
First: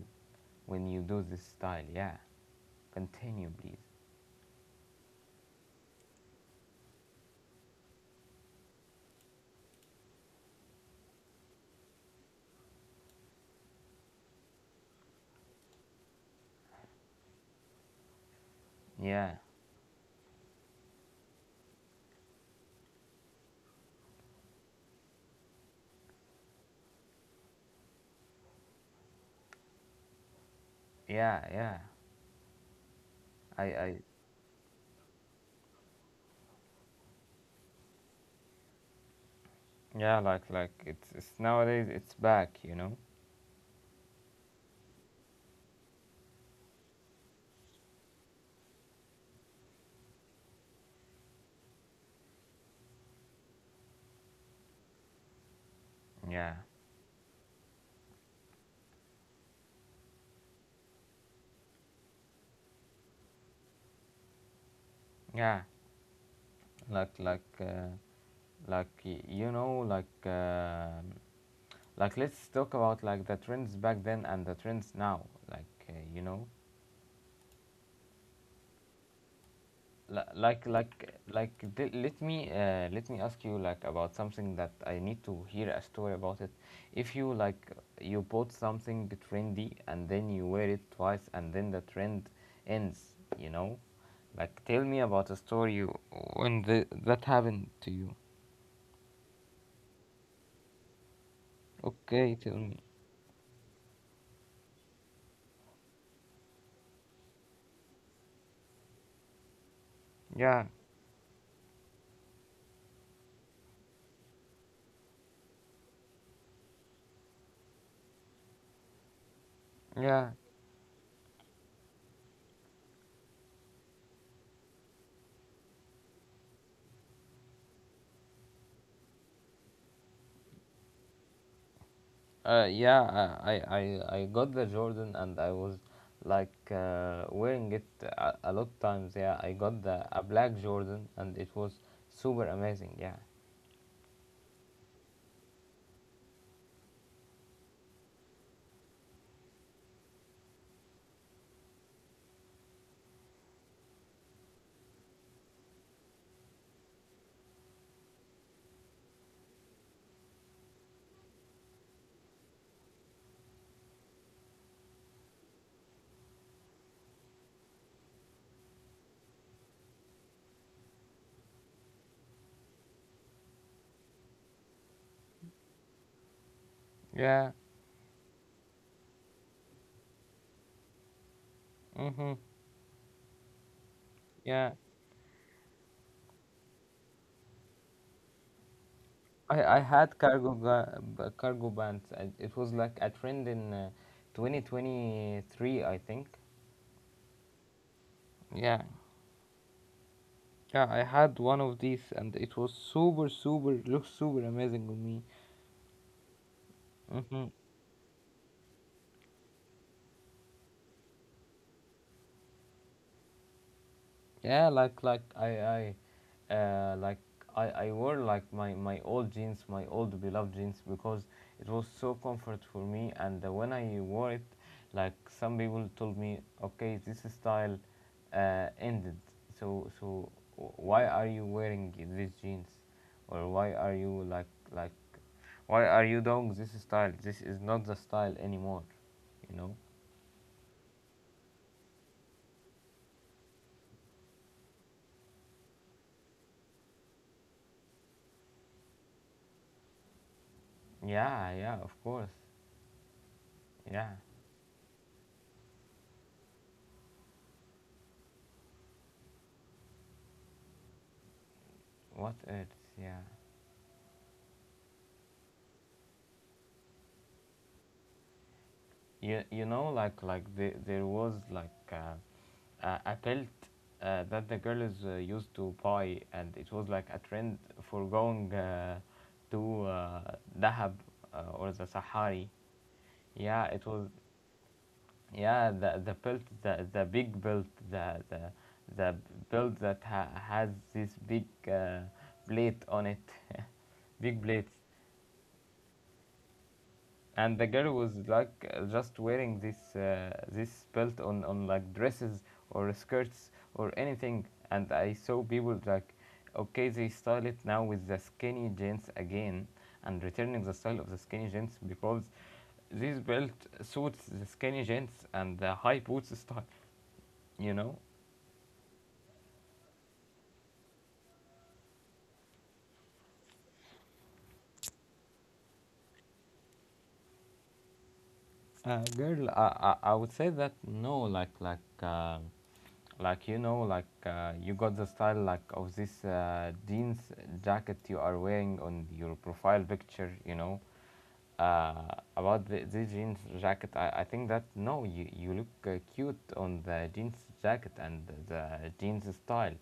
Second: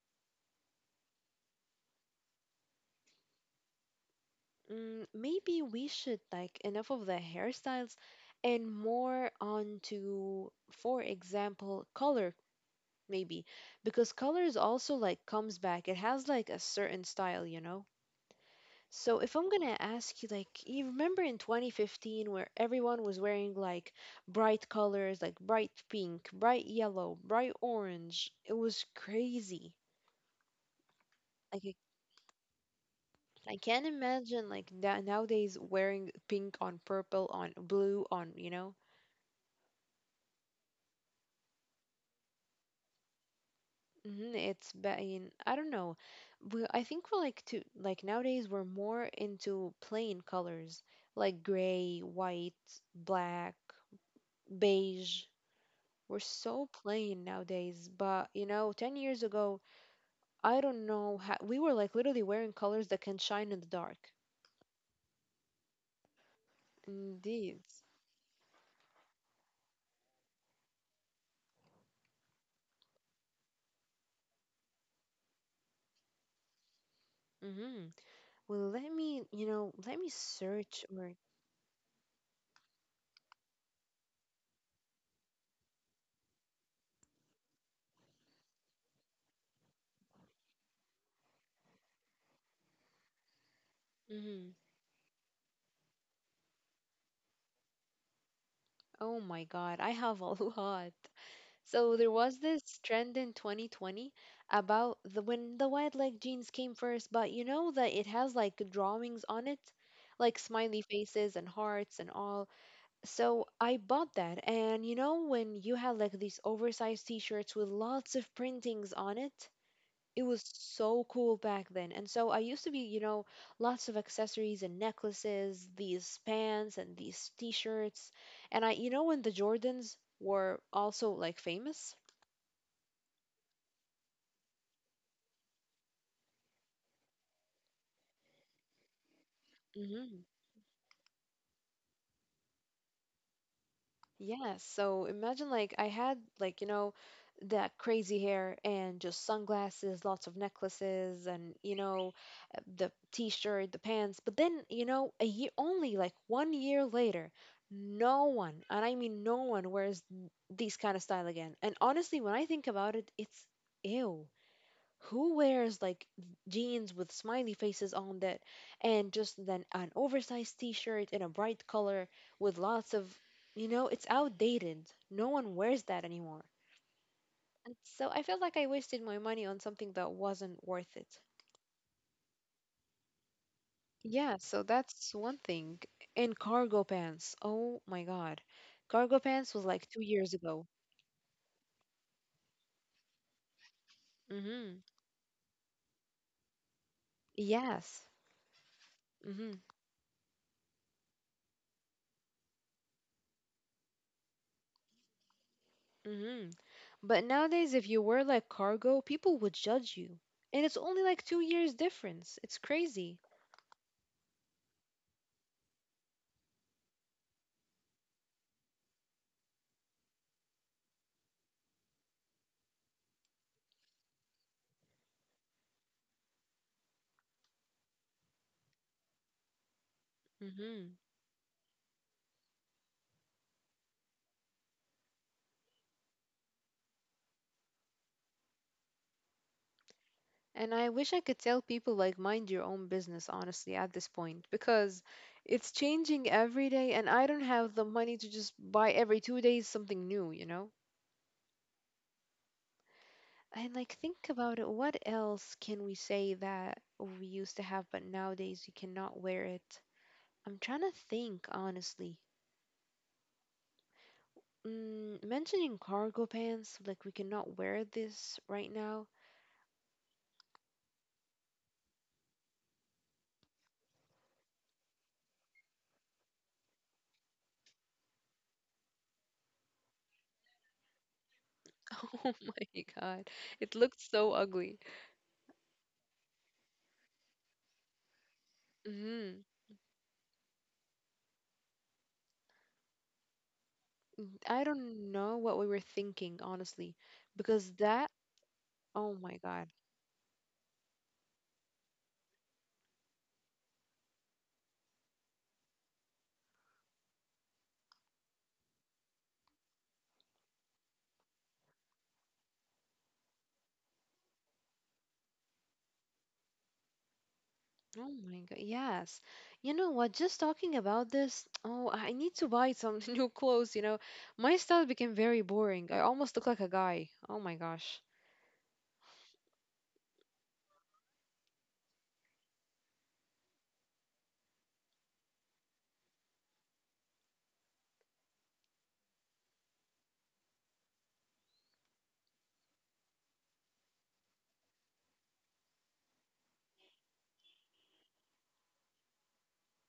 when you do this style, yeah. Continue, please. Maybe we should like enough of the hairstyles and more onto, for example, color, maybe. Because colors also like comes back. It has like a certain style, you know? So if Yeah, I'm gonna ask you, like, you remember in 2015 where everyone was wearing like bright colors, like bright pink, bright yellow, bright orange. It was crazy. yeah, Like I yeah, I i can't i imagine like that nowadays wearing pink on purple on blue on. Yeah, like it's nowadays it's back. Hmm. In I don't know. I think we're like to like nowadays we're more into plain colors like gray, white, black, beige. We're Yeah, so plain nowadays, but you know, 10 years ago, I don't know how we were like literally wearing colors that can shine in the dark. yeah, like Indeed. like uh, like y- you know like let's talk about like the trends back then and the trends now, like uh, you know Mm-hmm. Well, let me search or. Let me ask you like about something that I need to hear a story about it. If you like, you bought something trendy and then you wear it twice and then the trend ends. Hmm. Like, tell me about a story when that happened to you. Oh my God, I have a lot. So there was Okay, this tell me. trend in 2020 about the when the wide leg jeans came first, but you know that it has like drawings on it, like Yeah, smiley faces and hearts and all. So I bought that, and you know, when you had like these oversized t-shirts with lots of printings on it, it yeah. was so cool back then. And so I used to be, you know, lots of accessories and necklaces, these pants and these t-shirts. And when the Jordans were also like famous. Yeah, I, I, I got the Jordan and I was like wearing it a lot times. Yeah, I got the Hmm. a black Jordan and it was super amazing. Yeah, Yeah, so imagine like I had like, you know, that crazy hair and just sunglasses, lots of necklaces and, you know, the t-shirt, the pants. But then, you know, a year only like one year later, no one, and I mean no one wears these kind of style again. And honestly, when I think about it, it's ew, who wears like jeans with smiley faces on that, and just then an oversized t-shirt in a bright color with lots of, it's outdated. No one wears that anymore. yeah, And so I felt like I wasted my money on something that wasn't worth it. mm-hmm, Yeah, so yeah. that's one thing. And cargo pants, oh my God, cargo pants was I like two had years cargo ago. ga- b- cargo pants. And it was like a trend in Mm-hmm. 2023, I think. Yes. Yeah, Mm-hmm. yeah. I had one of these and it was super super looks super amazing on me. Mm-hmm. But Mm-hmm. nowadays, if you wear like cargo, people would judge you. And it's only like 2 years difference. It's crazy. Yeah, I uh, like I wore like my old jeans, my old beloved jeans because it was so comfort for me. And when I wore it, like some people told me, okay, this style ended. So Hmm. why are you wearing these jeans, or why are you why are you doing this style? This is not the style anymore, you know? And I wish I could tell people like mind your own business, honestly, at this point, because it's changing every day, and I don't have the money to just buy every 2 days something new, you know? Yeah, yeah, of course. And like Yeah. think about it, what else can we say that we used to have, but nowadays we cannot wear it? I'm trying to think, honestly. What else? Yeah. Mm, mentioning cargo pants, like we cannot wear this right now. You know like there was like a pelt that the girls used to buy, and it was like a trend for going to, Dahab, or the Oh Sahari. my God. Yeah, It it looks was so ugly. Yeah, the big belt, the Hmm. belt that has this big uh, plate on it, big I plates. don't know what we were thinking, honestly, And the because girl that, was like oh just my wearing God. this, this belt on like dresses or skirts or anything. And I saw people like, okay, they style it now with the skinny jeans again, and returning the style of the skinny jeans because this belt suits the skinny jeans and the high boots style you know Oh my God. Yes. You know what? Just talking about this, oh, I need to buy some new clothes. My style became very boring. I almost look like a guy. Oh my gosh. Girl, I would say that no, like you got the style like of this jeans jacket you are wearing on your profile picture. You know, uh, about this jeans jacket, I think that no, you look cute on the jeans jacket and the jeans style.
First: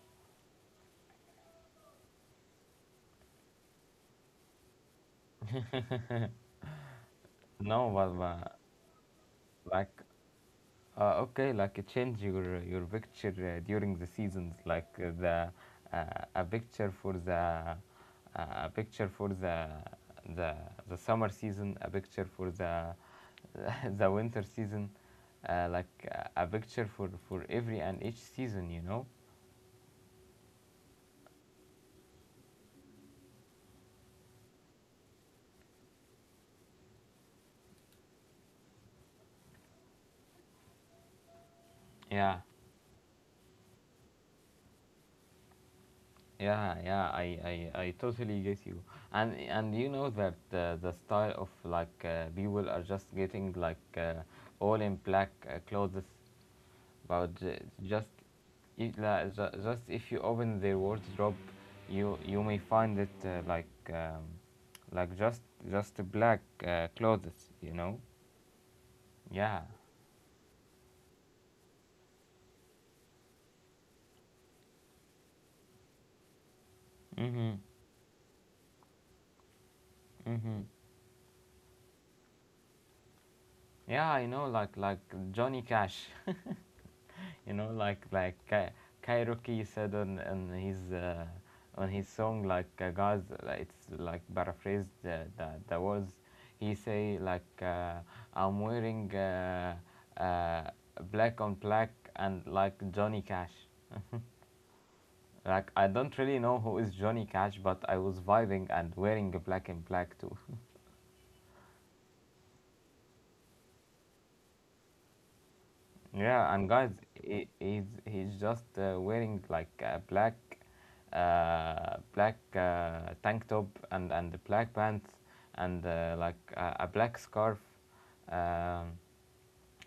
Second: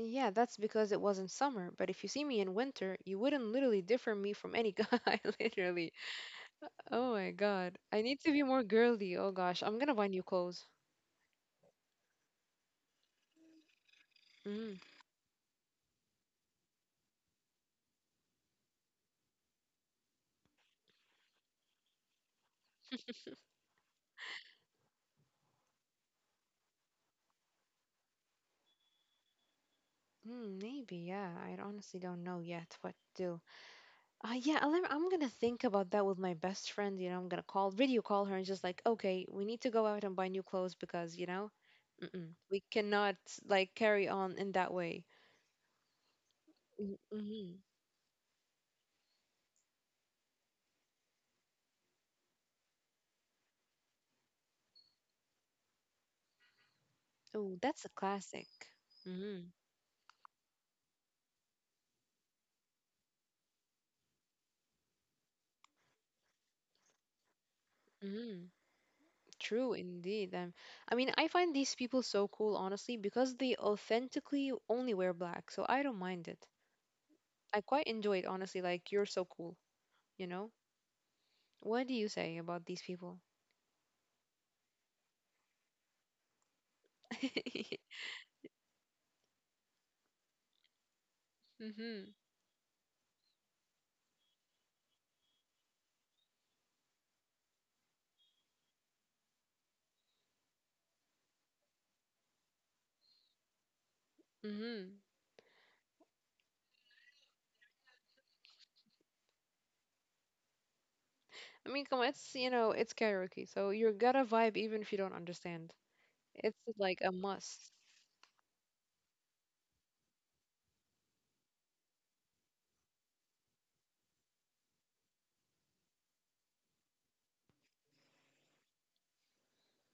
Yeah, that's because it wasn't summer, but if you see me in winter, you wouldn't literally differ me from any guy, literally. Oh my God. No, I need but to be more girly. Oh gosh. I'm gonna like buy new clothes. Okay, like, change your picture during the seasons, Mm, like, the a picture for uh, a picture for the the the summer season, a picture for the the winter season, a picture for every and each season, you know. mm, maybe, yeah. I honestly don't know yet what to do. Yeah, I'm gonna think about that with my best friend. You know, I'm gonna video call her and just like, okay, we need to go out and buy new clothes because, you know, mm-mm, Yeah, we cannot like carry on in that way. yeah, yeah. Mm-hmm. I totally get you, and you know that the style of like, people are just getting like, all in black clothes. But Oh, that's a just classic. if, Mm-hmm. just if you open their wardrobe, you may find it like just black clothes. Mm-hmm. Yeah. True, indeed. I mean, I find these people so cool, honestly, because they authentically only wear black, so I don't mind it. Mhm. I quite enjoy it, honestly. Like, you're so cool, you know? Mhm. What do you say about these people? Yeah, I know, like Johnny Cash, you know like like Ka- Kairoki said on his on his Mm-hmm. song, like, guys, like, it's like paraphrased the words he say, like, I'm wearing, uh, black on black and like Johnny Cash. Mm-hmm. Like, I don't really know who is Johnny Cash, but I was vibing and wearing a black and black too. I mean, come on, it's karaoke, so you gotta vibe even if you don't understand. It's Yeah, and guys, like a he, must. he's he's just wearing like a black tank top and the black pants and, like, a black scarf. Um,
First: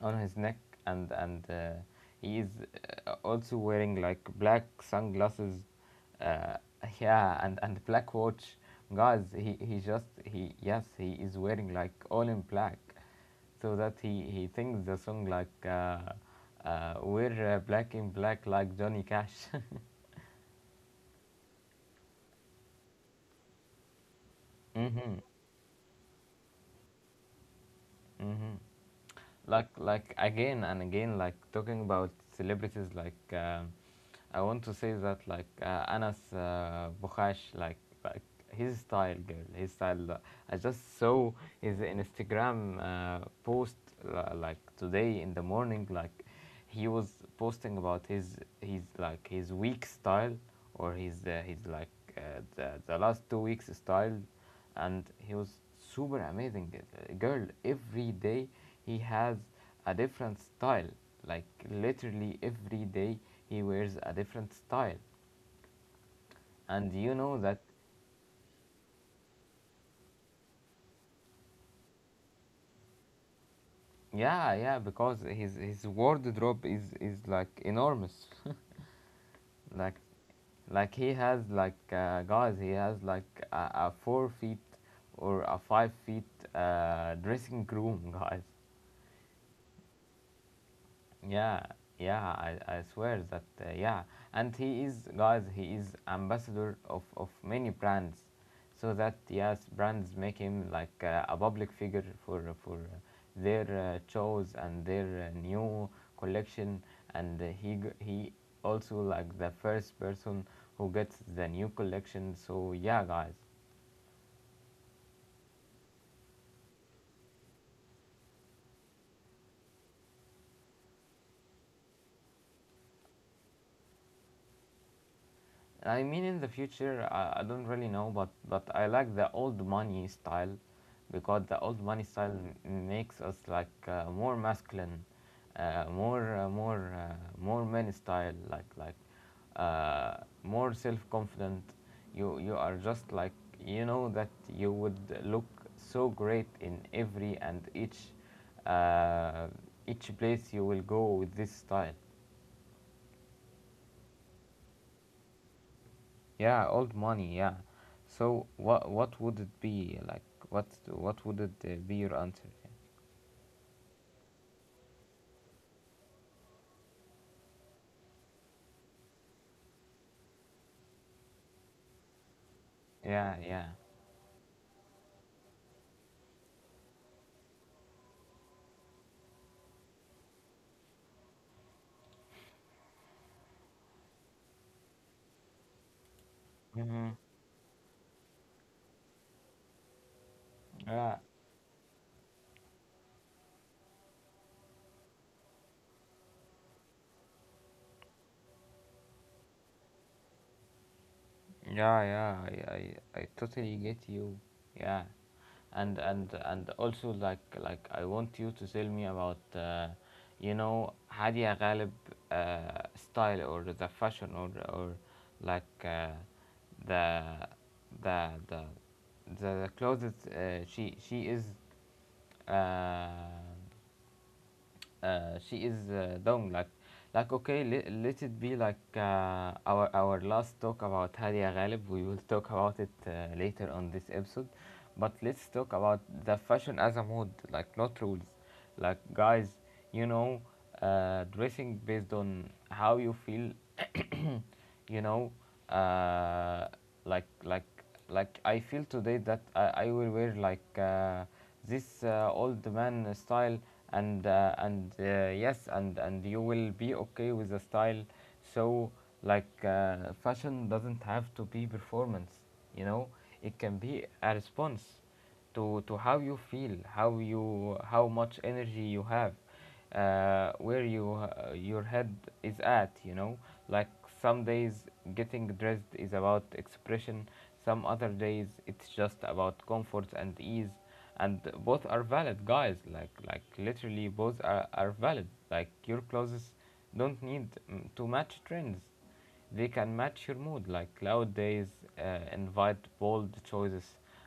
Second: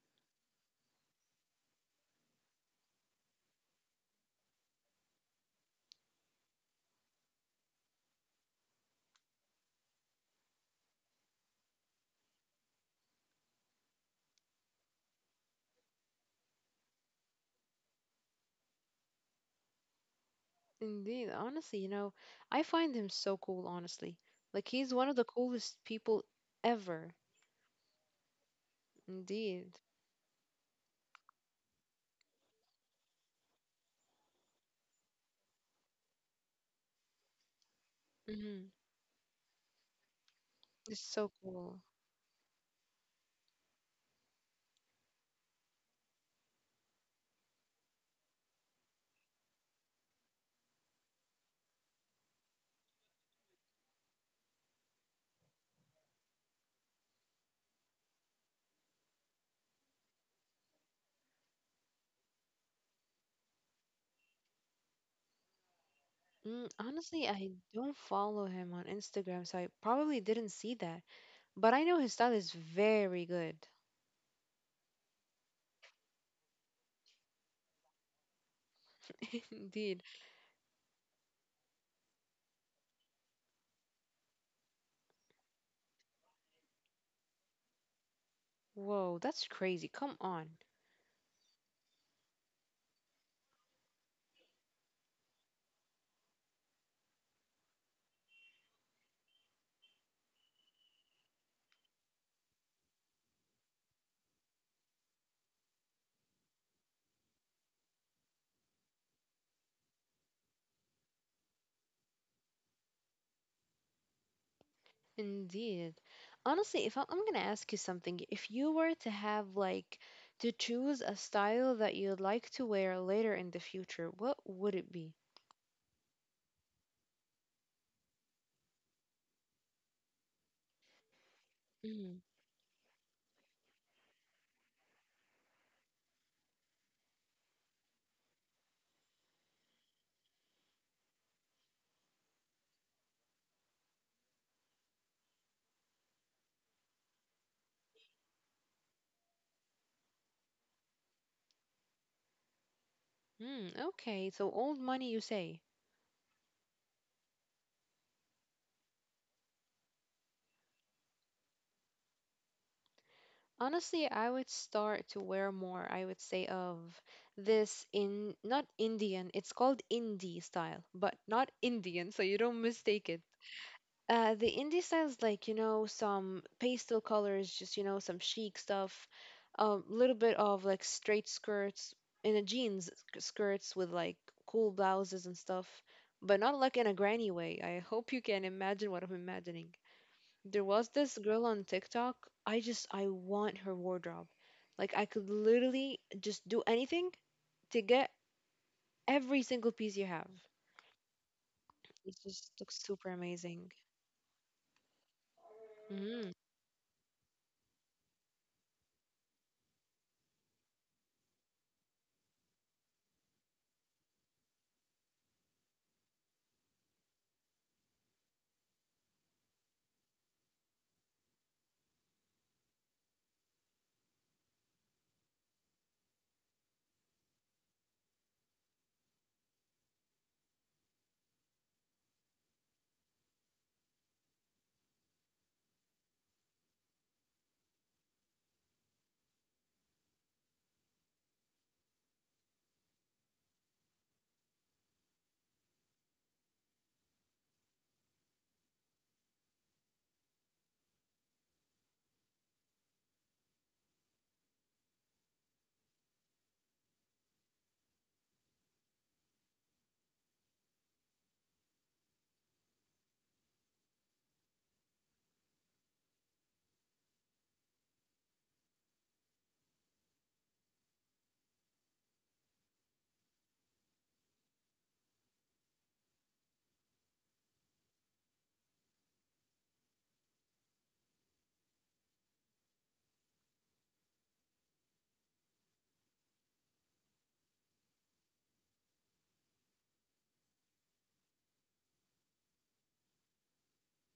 on his neck, and he is, also wearing like black sunglasses, uh, yeah, and black watch. Guys, he just he yes he is wearing like all in black, so that he, thinks the song like, we're, black in black like Johnny Cash. Indeed, honestly, I find him so cool, honestly. Like, he's one of Mm-hmm. the coolest people ever. Mm-hmm. like Indeed. like again and again, like talking about celebrities, like, I want to say that like, Anas Bukhash, like Mhm. his style, girl, his style, I just It's saw so his cool. Instagram post like today in the morning. Like, he was posting about his week style, or his uh, the last 2 weeks style, and he was super amazing. Girl, every day he has a different style. Like, literally every day he wears a different style, Mm, and you honestly, know I that. don't follow him on Instagram, so I probably didn't see that. But I know his style is very good. Yeah, yeah, because his wardrobe is like enormous. like Indeed. like he has like, guys, he has like a 4 feet or a 5 feet dressing room. Guys, Whoa, that's crazy. Come on. yeah, yeah, I swear that, yeah. And he is, guys, he is ambassador of many brands. So that, yes, brands make him like a public figure for their shows and their new collection. And he also like the first person who gets the new collection. So, yeah, guys. Indeed. Honestly, if I- I'm gonna ask you something, if you were to have like to choose a style that you'd like to wear later in the future, what would it be? I mean, in the future, I don't really know, but I like the old money style, because the old money Mm, style makes us like more masculine, uh, more uh, more uh, more men style, more self confident. You are just like you know that you would look so great in every and each uh, place you will go with this style. mm, okay, so old money, you say. Yeah, old money. Yeah. So what would it be like? What would it be your answer? Honestly, I would start to wear more, I would say, of this, in not Indian, it's called indie style, but not Indian, so you don't mistake it. Yeah, yeah. The indie style is like, some pastel colors, just, some chic stuff, a little bit of like straight skirts in a jeans skirts with like cool blouses and stuff, but not like in a Mm-hmm. granny way. I hope you can imagine what I'm imagining. There was Yeah. this girl on TikTok. I want her wardrobe. Like I could literally just do anything to get every single piece you have. Yeah, It yeah, just I, looks I, super I totally amazing. get you. Yeah, and and Mm-hmm. and also like I want you to tell me about you know Hadia Ghalib style or the fashion or like uh, the the the the clothes she is uh, down, like okay, let it be like our last talk about Hadia Ghalib. We will talk about it later on this episode, but let's talk about the fashion as a mode, like not rules, like guys, you know, dressing based on how you feel. You know, uh, like like I feel today that I will wear like this old man style. And yes, and you will be okay with the style. So like fashion doesn't have to be performance, you know. It can be a response to how you feel, how you- how much energy you have, where you- your head is at, you know. Like, some days getting dressed is about expression, some other days it's just about comforts and ease. And both are valid, guys. Like literally both are valid. Like, your clothes don't need to match trends, they can match your mood. Like cloud days invite bold choices,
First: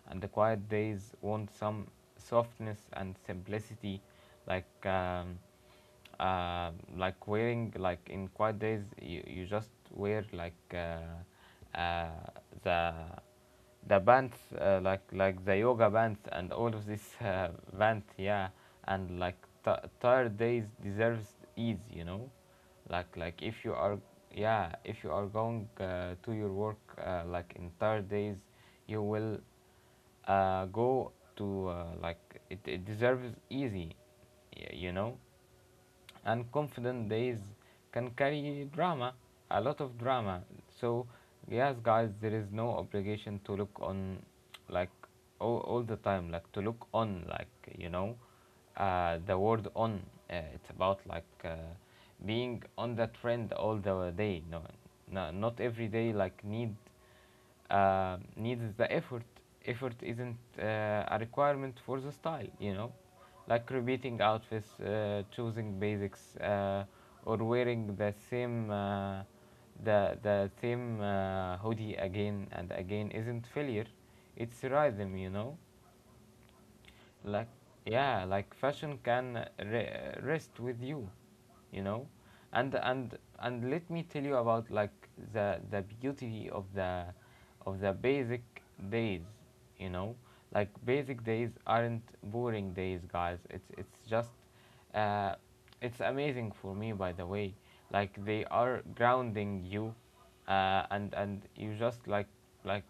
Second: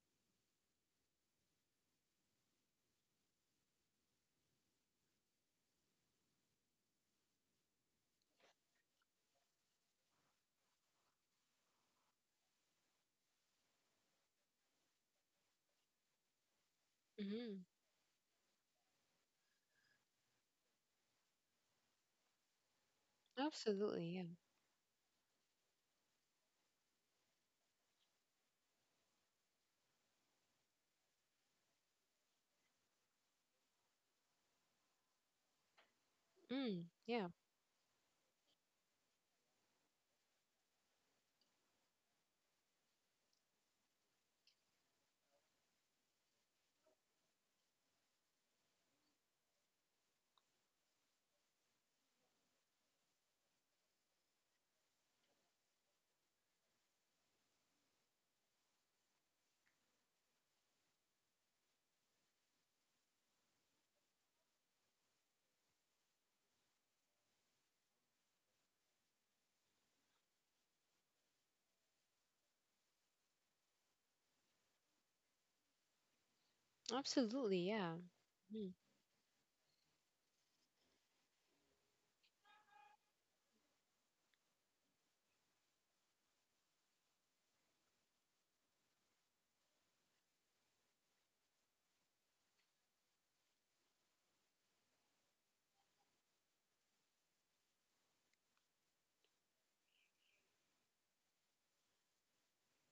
and the quiet days want some softness and simplicity. like. Um, uh, like wearing, like in quiet days you, you just wear like uh, the the bands, like the yoga bands and all of this Mm-hmm. bands, yeah. And like tired days deserves ease, you know. If you are- Absolutely, yeah. yeah, if you are going to your work, like in tired days you will go to, like, it deserves easy, you know. And Mm, confident yeah, days can carry drama, a lot of drama. So, yes, guys, there is no obligation to look on, like all the time, like to look on, like you know, the word on. It's about, like being on the trend all the day. No, no, not every day. Like need- needs the effort. Effort isn't a requirement for the style, you know, like repeating outfits, choosing basics, or wearing the same hoodie again and again isn't failure. It's rhythm, you know. like absolutely, yeah. yeah, like Mm-hmm. fashion can rest with you, you know. And let me tell you about, like, the beauty of the basic days, you know. Like, basic days aren't boring days, guys. It's just uh it's amazing for me, by the way. Like they are grounding you, and you just like, like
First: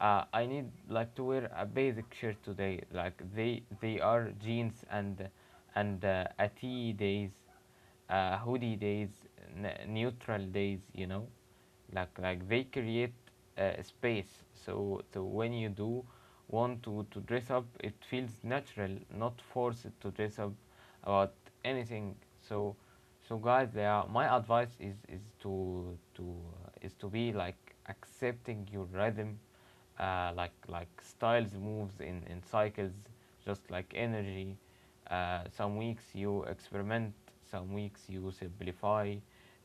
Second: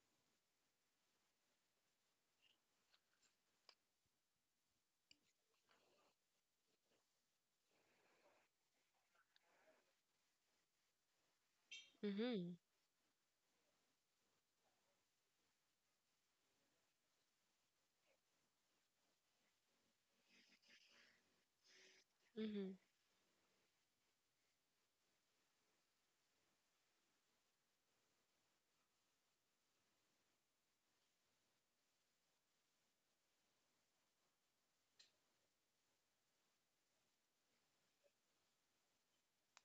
I need, like, to wear a basic shirt today. Like they are jeans and a tee days, hoodie days, neutral days. You know, like Mm-hmm. they create space. So, when you do want to dress up, it feels natural, not forced to dress up about anything. Mm-hmm. So, guys, yeah, my advice is to be like accepting your rhythm. Like styles moves in cycles, just like energy. Some weeks you experiment, some weeks you simplify,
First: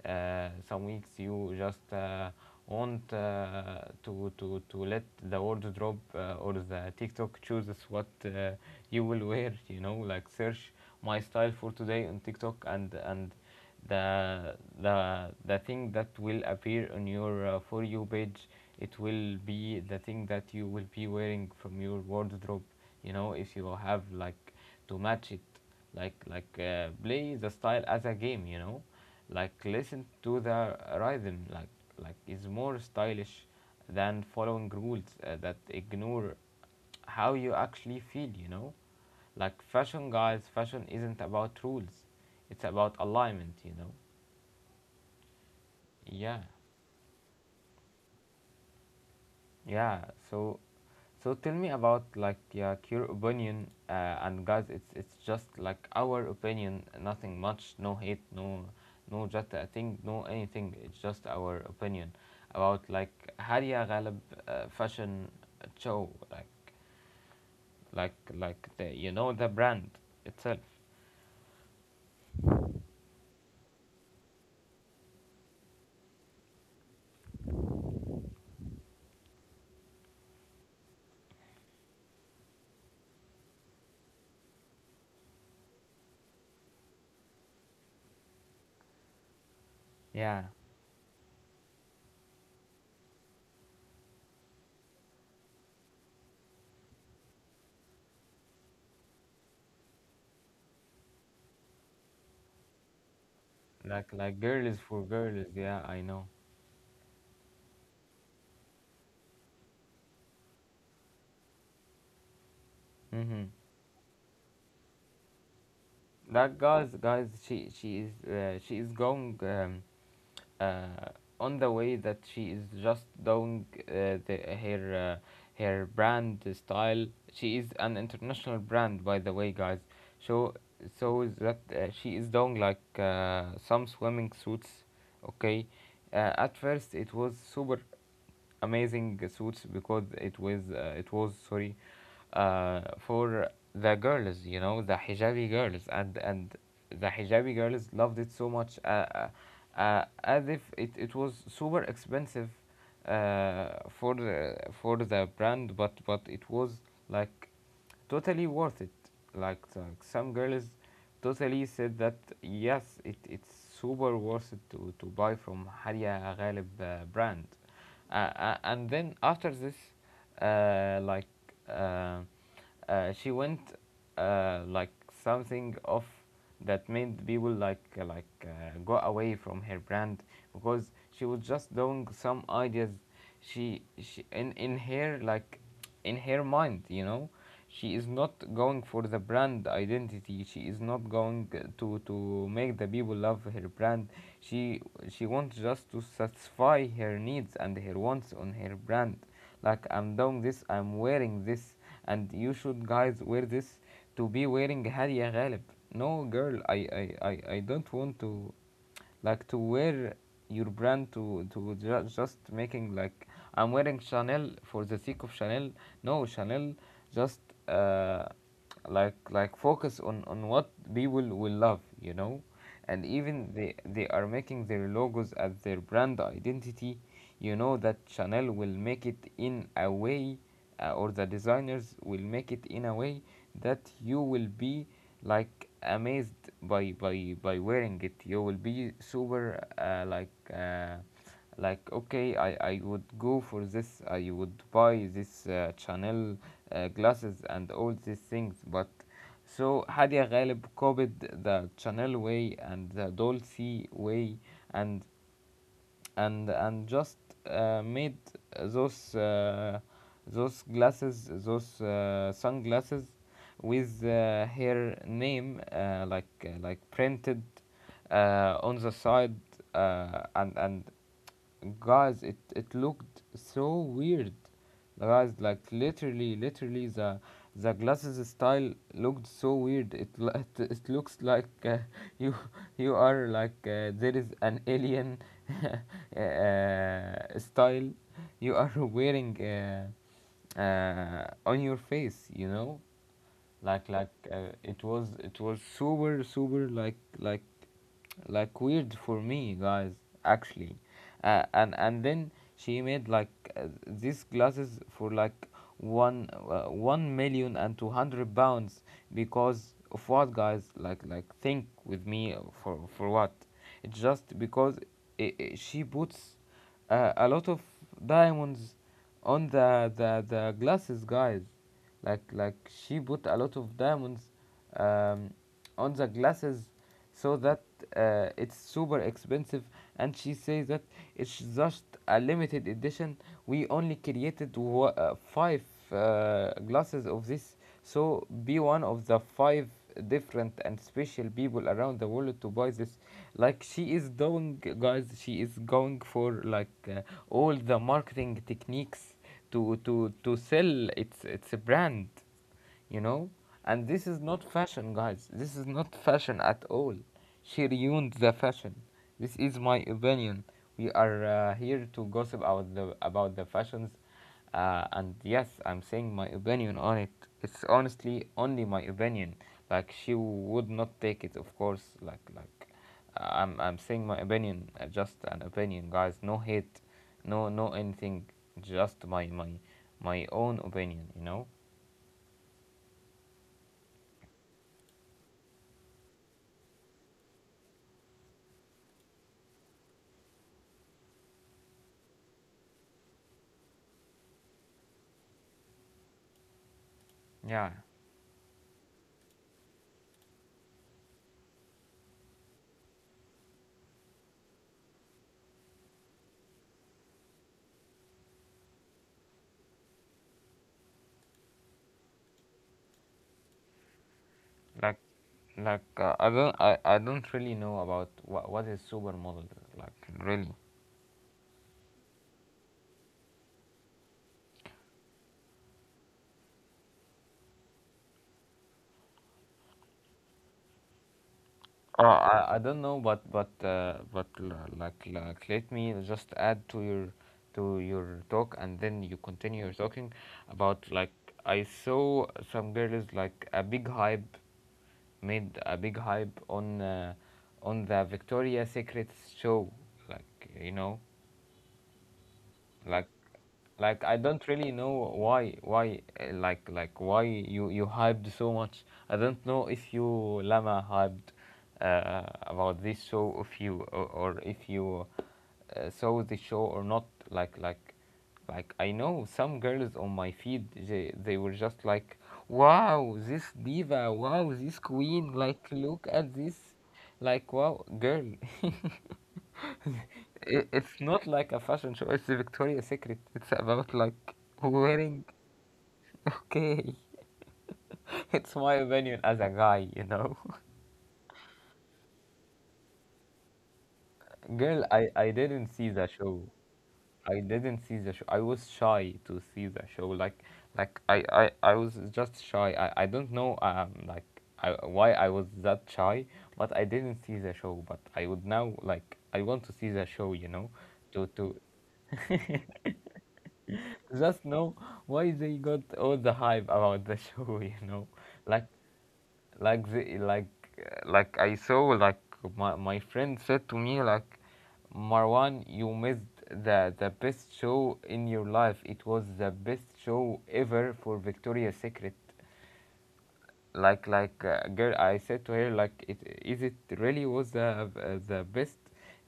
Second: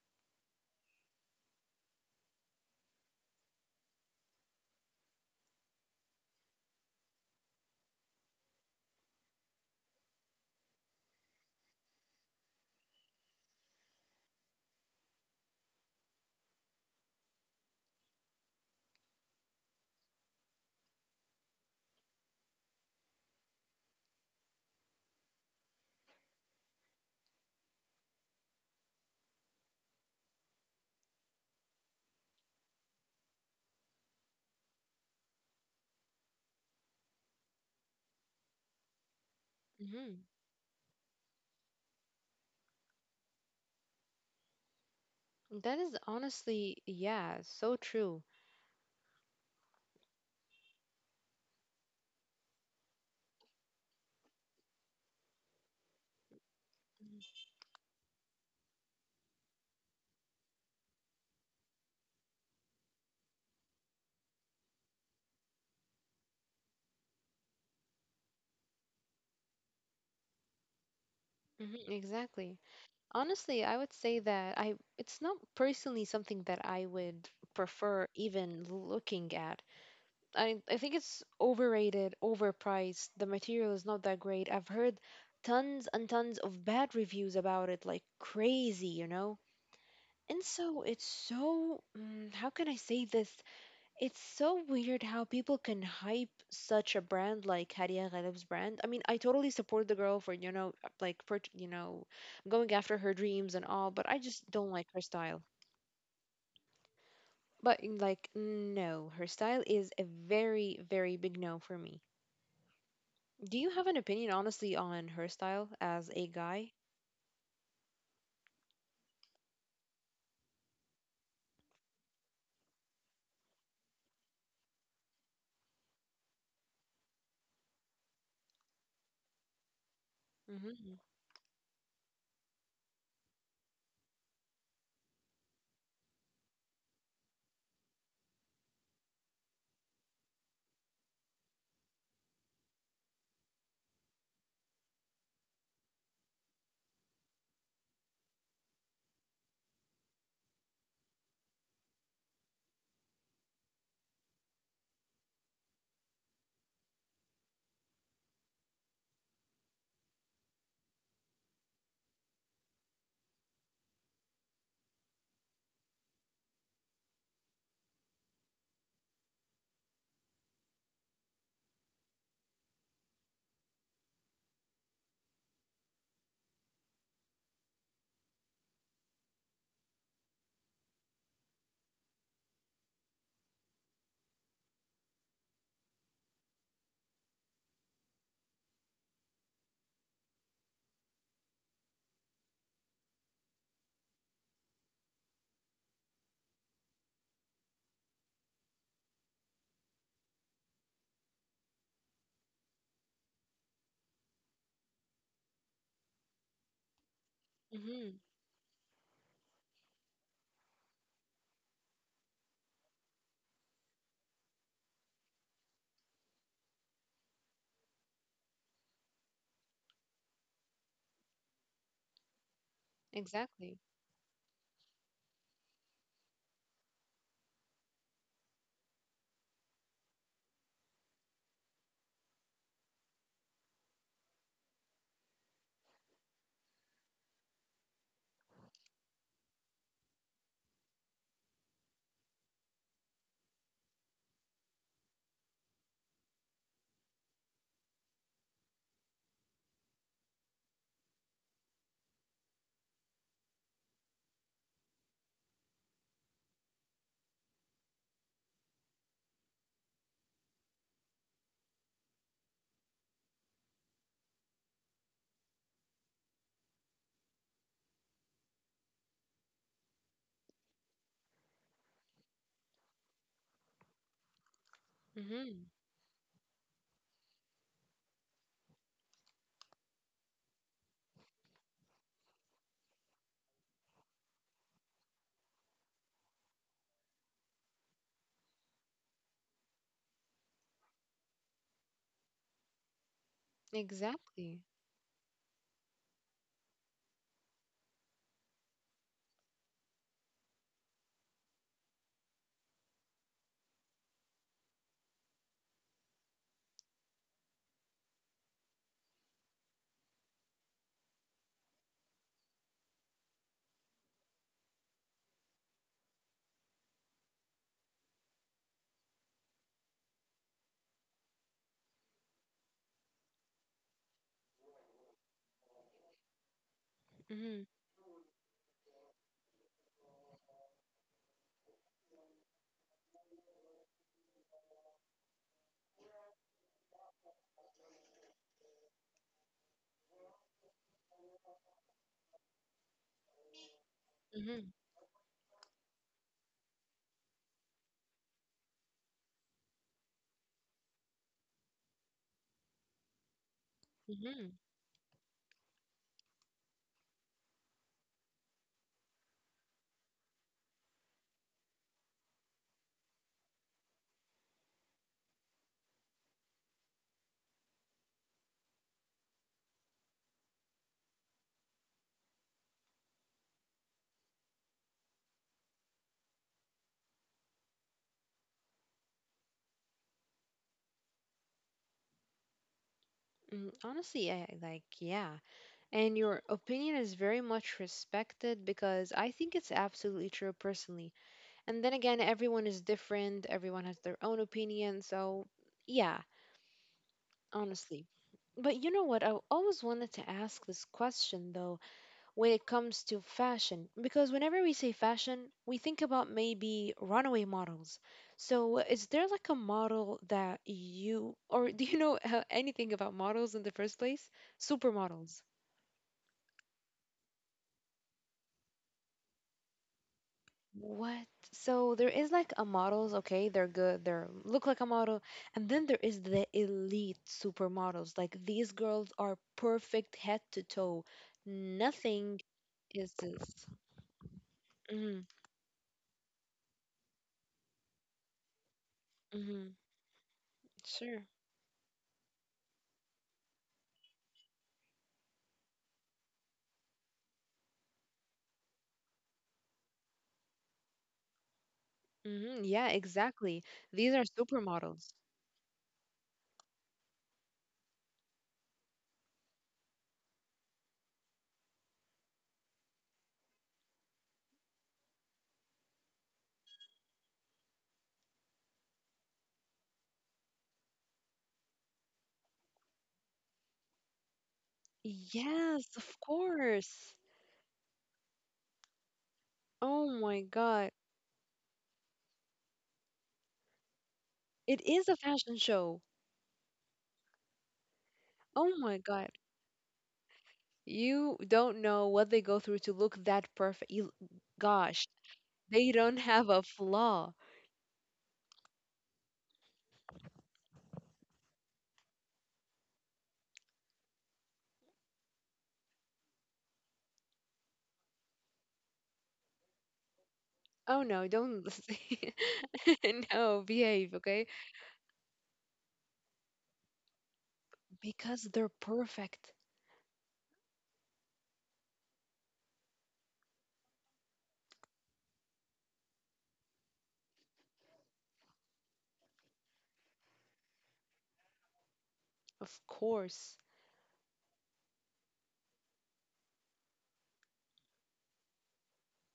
some weeks you just want to let the wardrobe, or the TikTok chooses what you will wear, you know. Like, search my style for today on TikTok, and the, the thing that will appear on your For You page, it will be the thing that you will be wearing from your wardrobe, you know. If you have like to match it, play the style as a game, you know. Like, listen to the rhythm. Like, is more stylish than following rules that ignore how you actually feel, you know. Like, fashion, guys, fashion isn't about rules, it's about alignment, you know. That is Yeah. honestly, yeah, so true. Yeah, so, tell me about, like, yeah, your opinion, and guys, it's just like our opinion, nothing much, no hate, no, no just a thing, no anything. It's just our opinion about, like, Haria Ghalib fashion show, like, the, you know, the brand itself. Mm-hmm. Exactly. Honestly, I would say that I it's not personally something that I would prefer even looking at. I think it's overrated, overpriced. The material is not that great. I've heard tons and tons of bad reviews about it, like crazy, you know? And Yeah, so it's so, how can I say this? It's so weird how people can hype such a brand like Hadia Ghalib's brand. I mean, I totally support the girl for, you know, like for, you know, going after her dreams and all, but like I like just don't girls like her for style. girls. Yeah, I know. But like, no, her style is a very, very big no for me. Mm-hmm. Do you have an opinion, honestly, on her style as a That, guy? Guys, she is going. Uh, on the way that she is just doing, her brand style. She is an international brand, by the way, guys. So, Mm-hmm. That she is doing, like some swimming suits. Okay, at first it was super amazing suits, because it was- it was, sorry, for the girls, you know, the hijabi girls. And the hijabi girls loved it so much, as if it was super expensive uh, for the, for the brand, but it was, like, totally worth it. Like, some girls totally said that yes, it's super worth it to, buy from Haria Ghalib brand. And then after this, uh, like uh, she went, like, something off that made people go away from her brand, because she was just doing some ideas she in her, like, in her mind, you know. She is not going for the brand identity, she is not going to make the people love her brand. She she wants just to satisfy her needs and her wants on her brand. Like, I'm doing this, I'm wearing this, and you should, guys, wear this to be wearing Hadia Ghalib. No, girl, I don't Mm-hmm. want to, like, to wear your brand, to just making like I'm wearing Chanel for the sake of Chanel. No, Chanel just uh, like focus on what people will love, you know, and even Exactly. they are making their logos as their brand identity. You know that Chanel will make it in a way, or the designers will make it in a way, that you will be, like, amazed by wearing it. You will be super, like, okay, I would go for this, I would buy this chanel glasses and all these things. But so Hadia Ghalib copied the Chanel way and the Dolce way, and and just made those uh, those glasses, those sunglasses with her name, like printed on the side, and guys, it looked so weird, guys. Mm-hmm. Like, literally the glasses style looked so weird. It lo- it looks like, you you are like, there is an alien style you are wearing on your face, you know. Like, Exactly. it was super, like, like weird for me, guys, actually. And then she made, like these glasses for like £1,000,200. Because of what, guys? Like, think with me, for what? It's just because I she puts a lot of diamonds on the glasses, guys. Like she put a lot of diamonds um, on the glasses, so Mm-hmm. that it's super expensive. And she says that it's just a limited edition. We only created five glasses of this. So be one of the five different and special people around the world to buy this. Like she is Mm-hmm. doing, guys. She is going for all the marketing techniques to sell its brand, you know. And this is not Mm-hmm. fashion, guys, this is not fashion at all. She ruined the fashion. This is my opinion. We are here to gossip about the fashions. And yes, I'm saying my opinion on it. It's honestly only my opinion. Like she would not take it, of course. Like, I'm saying my opinion, just an opinion, guys. No hate, no anything. Just my own opinion, you know? Mm, honestly, I, like, yeah. And your opinion is very much respected because I think it's absolutely true personally. And then again, everyone is different, everyone has their own opinion. So, yeah, Yeah. honestly. But you know what? I always wanted to ask this question though, when it comes to fashion, because whenever we say fashion, we think about maybe runaway models. So, is there like a model or do you know anything about models in the first place? like Supermodels. Like uh, I don't I, I don't really know about what is supermodel, like, really. What? So there is like a models, okay, they're good, they're look like a model, and then there is the elite supermodels. Like these girls are perfect head to toe. Uh, Nothing I, I don't know, is but but this. uh, but l- like Hmm. like let me just add to your, to your talk, and then you continue your Hmm. talking about, like, Sure. I saw some girls like a big hype, made a big hype on the Victoria's Secret show, like, you know. Hmm. Yeah, like exactly. like These I are don't really supermodels. know why, why you, you hyped so much. I don't know if you, Lama, hyped about this show, if you, or if you saw the show or not. Like, I know some girls on my feed, they were just like, wow, this diva, wow, this queen, like, Yes, look of at this, course. like, wow, girl. Oh my I- God. it's not like a fashion show. It's the Victoria's Secret. It's about, like, It is a wearing. fashion show. Okay. It's Oh my my opinion God. as a guy, you know. You don't know what they go through to look that perfect. Girl, Gosh, I didn't they see the don't show. have a flaw. I didn't see the show. I was shy to see the show. Like, I was just shy. I don't know, like, I, why I was that shy, but I didn't see the show. But I would now, like, I want to see the show, you know, Oh no, to to. don't, no, behave, okay? Just know why they got all the hype about the show. You know, Because they're like perfect, like the like like, I saw, like, my friend said to me, like, Marwan, you missed the best show in your life. It was the best show ever for Victoria's Secret. of course. Girl, I said to her, like, it, is it really was the best?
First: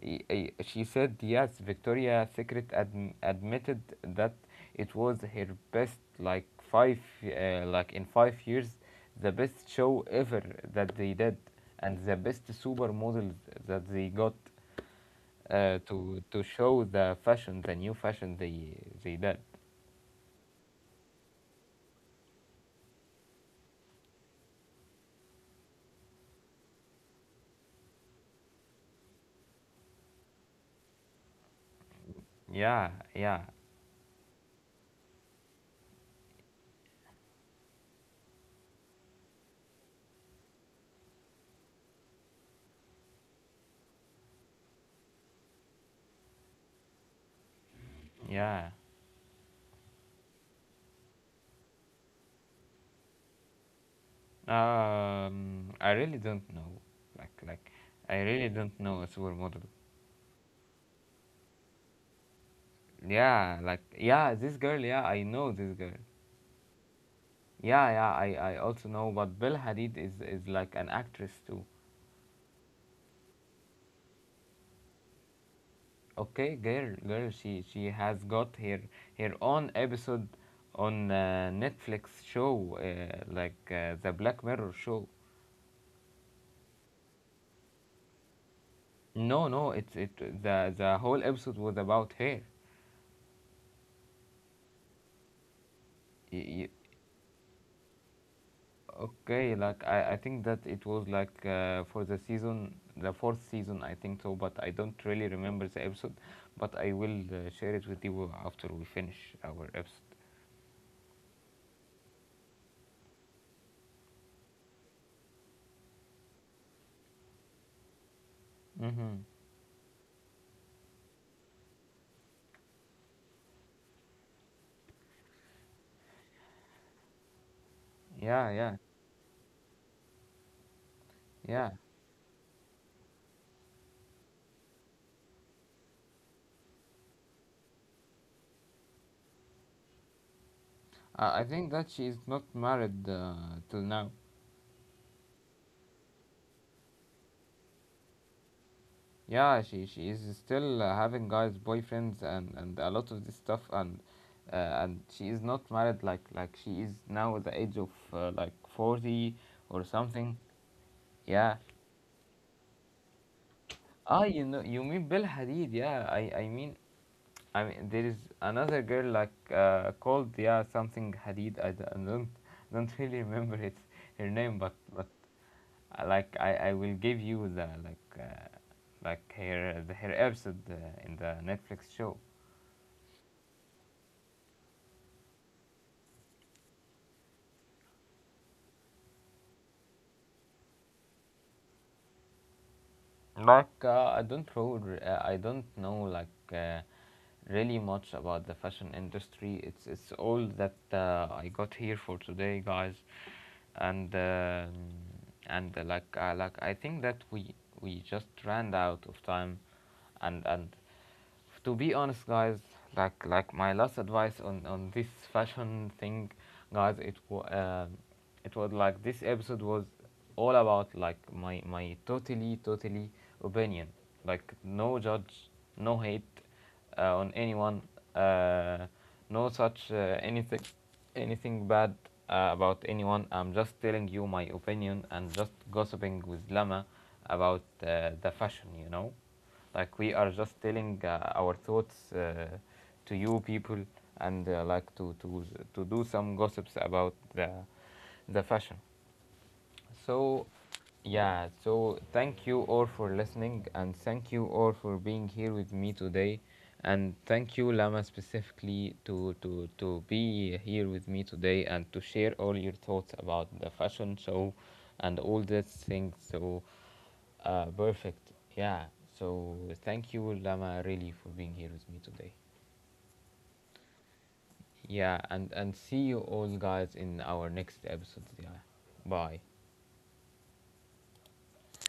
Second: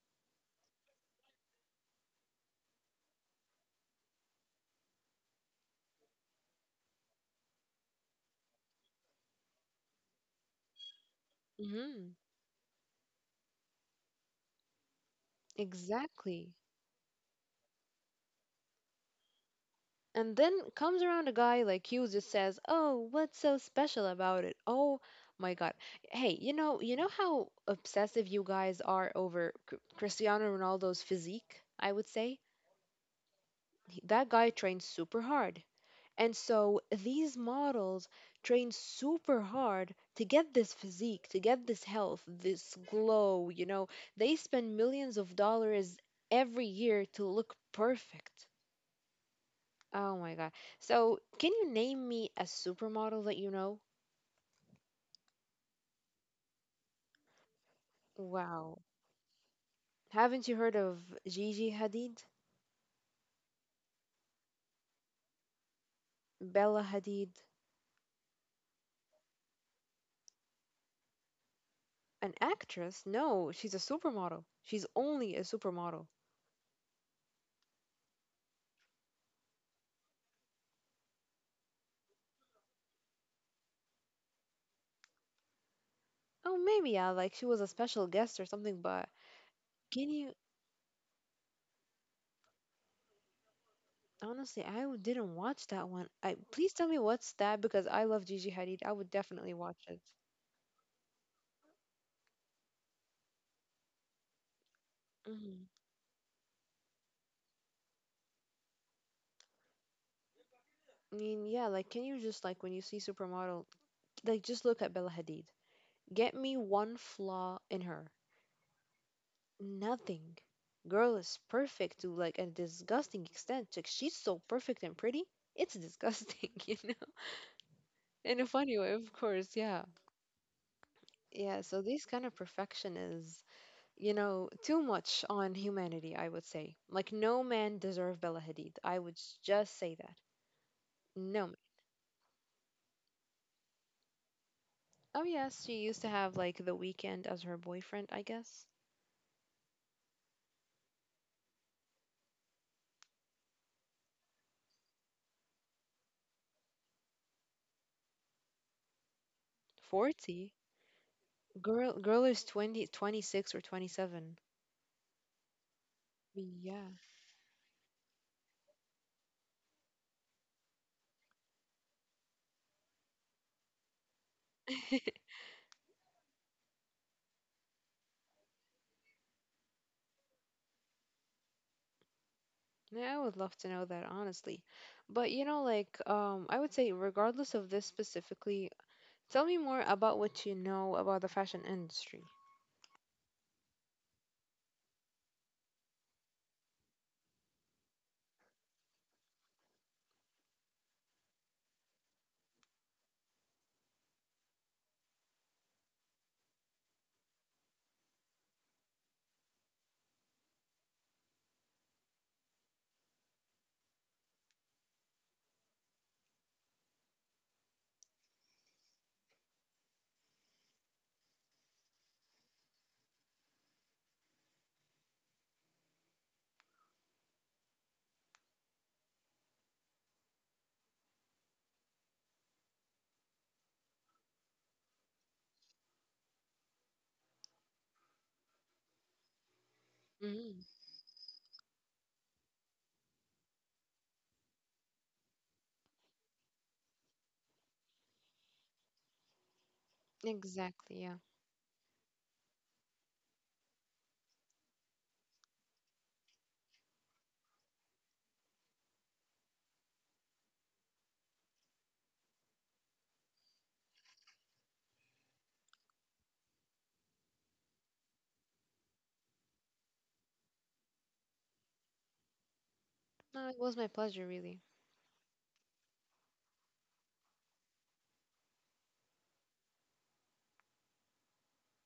Y- y- she said yes, Victoria Secret adm- admitted that it was her best, like, five, in 5 years, the best show ever that they did, and Hmm. the best supermodels that they got to Exactly. show the fashion, the new fashion they did. And then comes around a guy like you just says, "Oh, what's so special about it?" Oh my God. Hey, you know how obsessive you guys are over Cristiano Ronaldo's physique, I would say? Yeah, yeah, That guy trains super hard. And so these models train super hard to get this physique, to get this health, this glow. They spend millions of dollars every year to look perfect. yeah. Oh my God. So, can you name me a supermodel that you know? I really don't know. Like, I really don't Wow. know a supermodel. Haven't you heard of Gigi Hadid? Yeah, like, yeah, this girl. Yeah, I know this girl. Bella Hadid? Yeah, yeah, I also know. But Bill Hadid is like an actress too. An actress? No, she's a supermodel. She's only a supermodel. Okay, girl, girl. She has got her, her own episode on Netflix show, the Black Mirror show. Oh, maybe, yeah, like she was a special guest or something, but No, no, it's can it, you. the whole episode was about her. Honestly, didn't watch that one. I please Y- tell me what's that because I love Gigi Hadid. I would definitely okay, watch like, it. I think that it was like for the season, the fourth season, I think so, but I don't really Hmm. remember the episode, but I will share it with you after we finish our episode. I mean, yeah, like can you just like when you see supermodel, like just look at Bella Hadid. Get me one flaw in her. Mm-hmm. Nothing. Girl is perfect to like a disgusting extent. Like she's so perfect and pretty. It's disgusting, you know? In a Yeah, funny yeah, way, of course, yeah. Yeah, yeah. so this kind of perfection is, too much on humanity, I would say. Like, no man deserve Bella Hadid. I would just say that. No I man. think that she is not married till now. Oh, yes, she used to have, like, The Weekend as her boyfriend, I guess. Yeah, she is still having guys, boyfriends, and a lot of this stuff, and she is not married, like, like, she is now at the age of like 40 or something. 40? Yeah. Girl is 2026 or Ah, 27. you know, you mean Bill Hadid? Yeah, Yeah. I mean, there is another girl, like, called, yeah, something Hadid. I, d- I don't really remember it, her name, but like, I will give you the, like, her, the, her episode in the Netflix show. Yeah, I would love to know that, honestly. But, like, I would say, regardless of this specifically, tell me more about what you know about the fashion industry. Like I don't know, r- I don't know, like, really much about the fashion industry. It's all that I got here for today, guys. and um, and I think that we just ran out of time, and, to be honest, guys, like, my last advice on this fashion thing, guys, it was like this episode was all about like my totally, totally opinion, like, no judge, no hate, on anyone. Uh, no such anything, anything bad about anyone. I'm just telling you my opinion and just gossiping with Lama about the fashion. You know, like, we are Hmm. just telling our thoughts to you people and like, to to do some gossips about the fashion. So, Exactly, yeah. yeah, so thank you all for listening, and thank you all for being here with me today. And thank you, Lama, specifically to be here with me today and to share all your thoughts about the fashion show and all these things. So, perfect. Yeah. So, thank you, Lama, really, for being here with me today. No, it was my pleasure, really. Yeah. And see you all, guys, in our next episode. Yeah. Bye.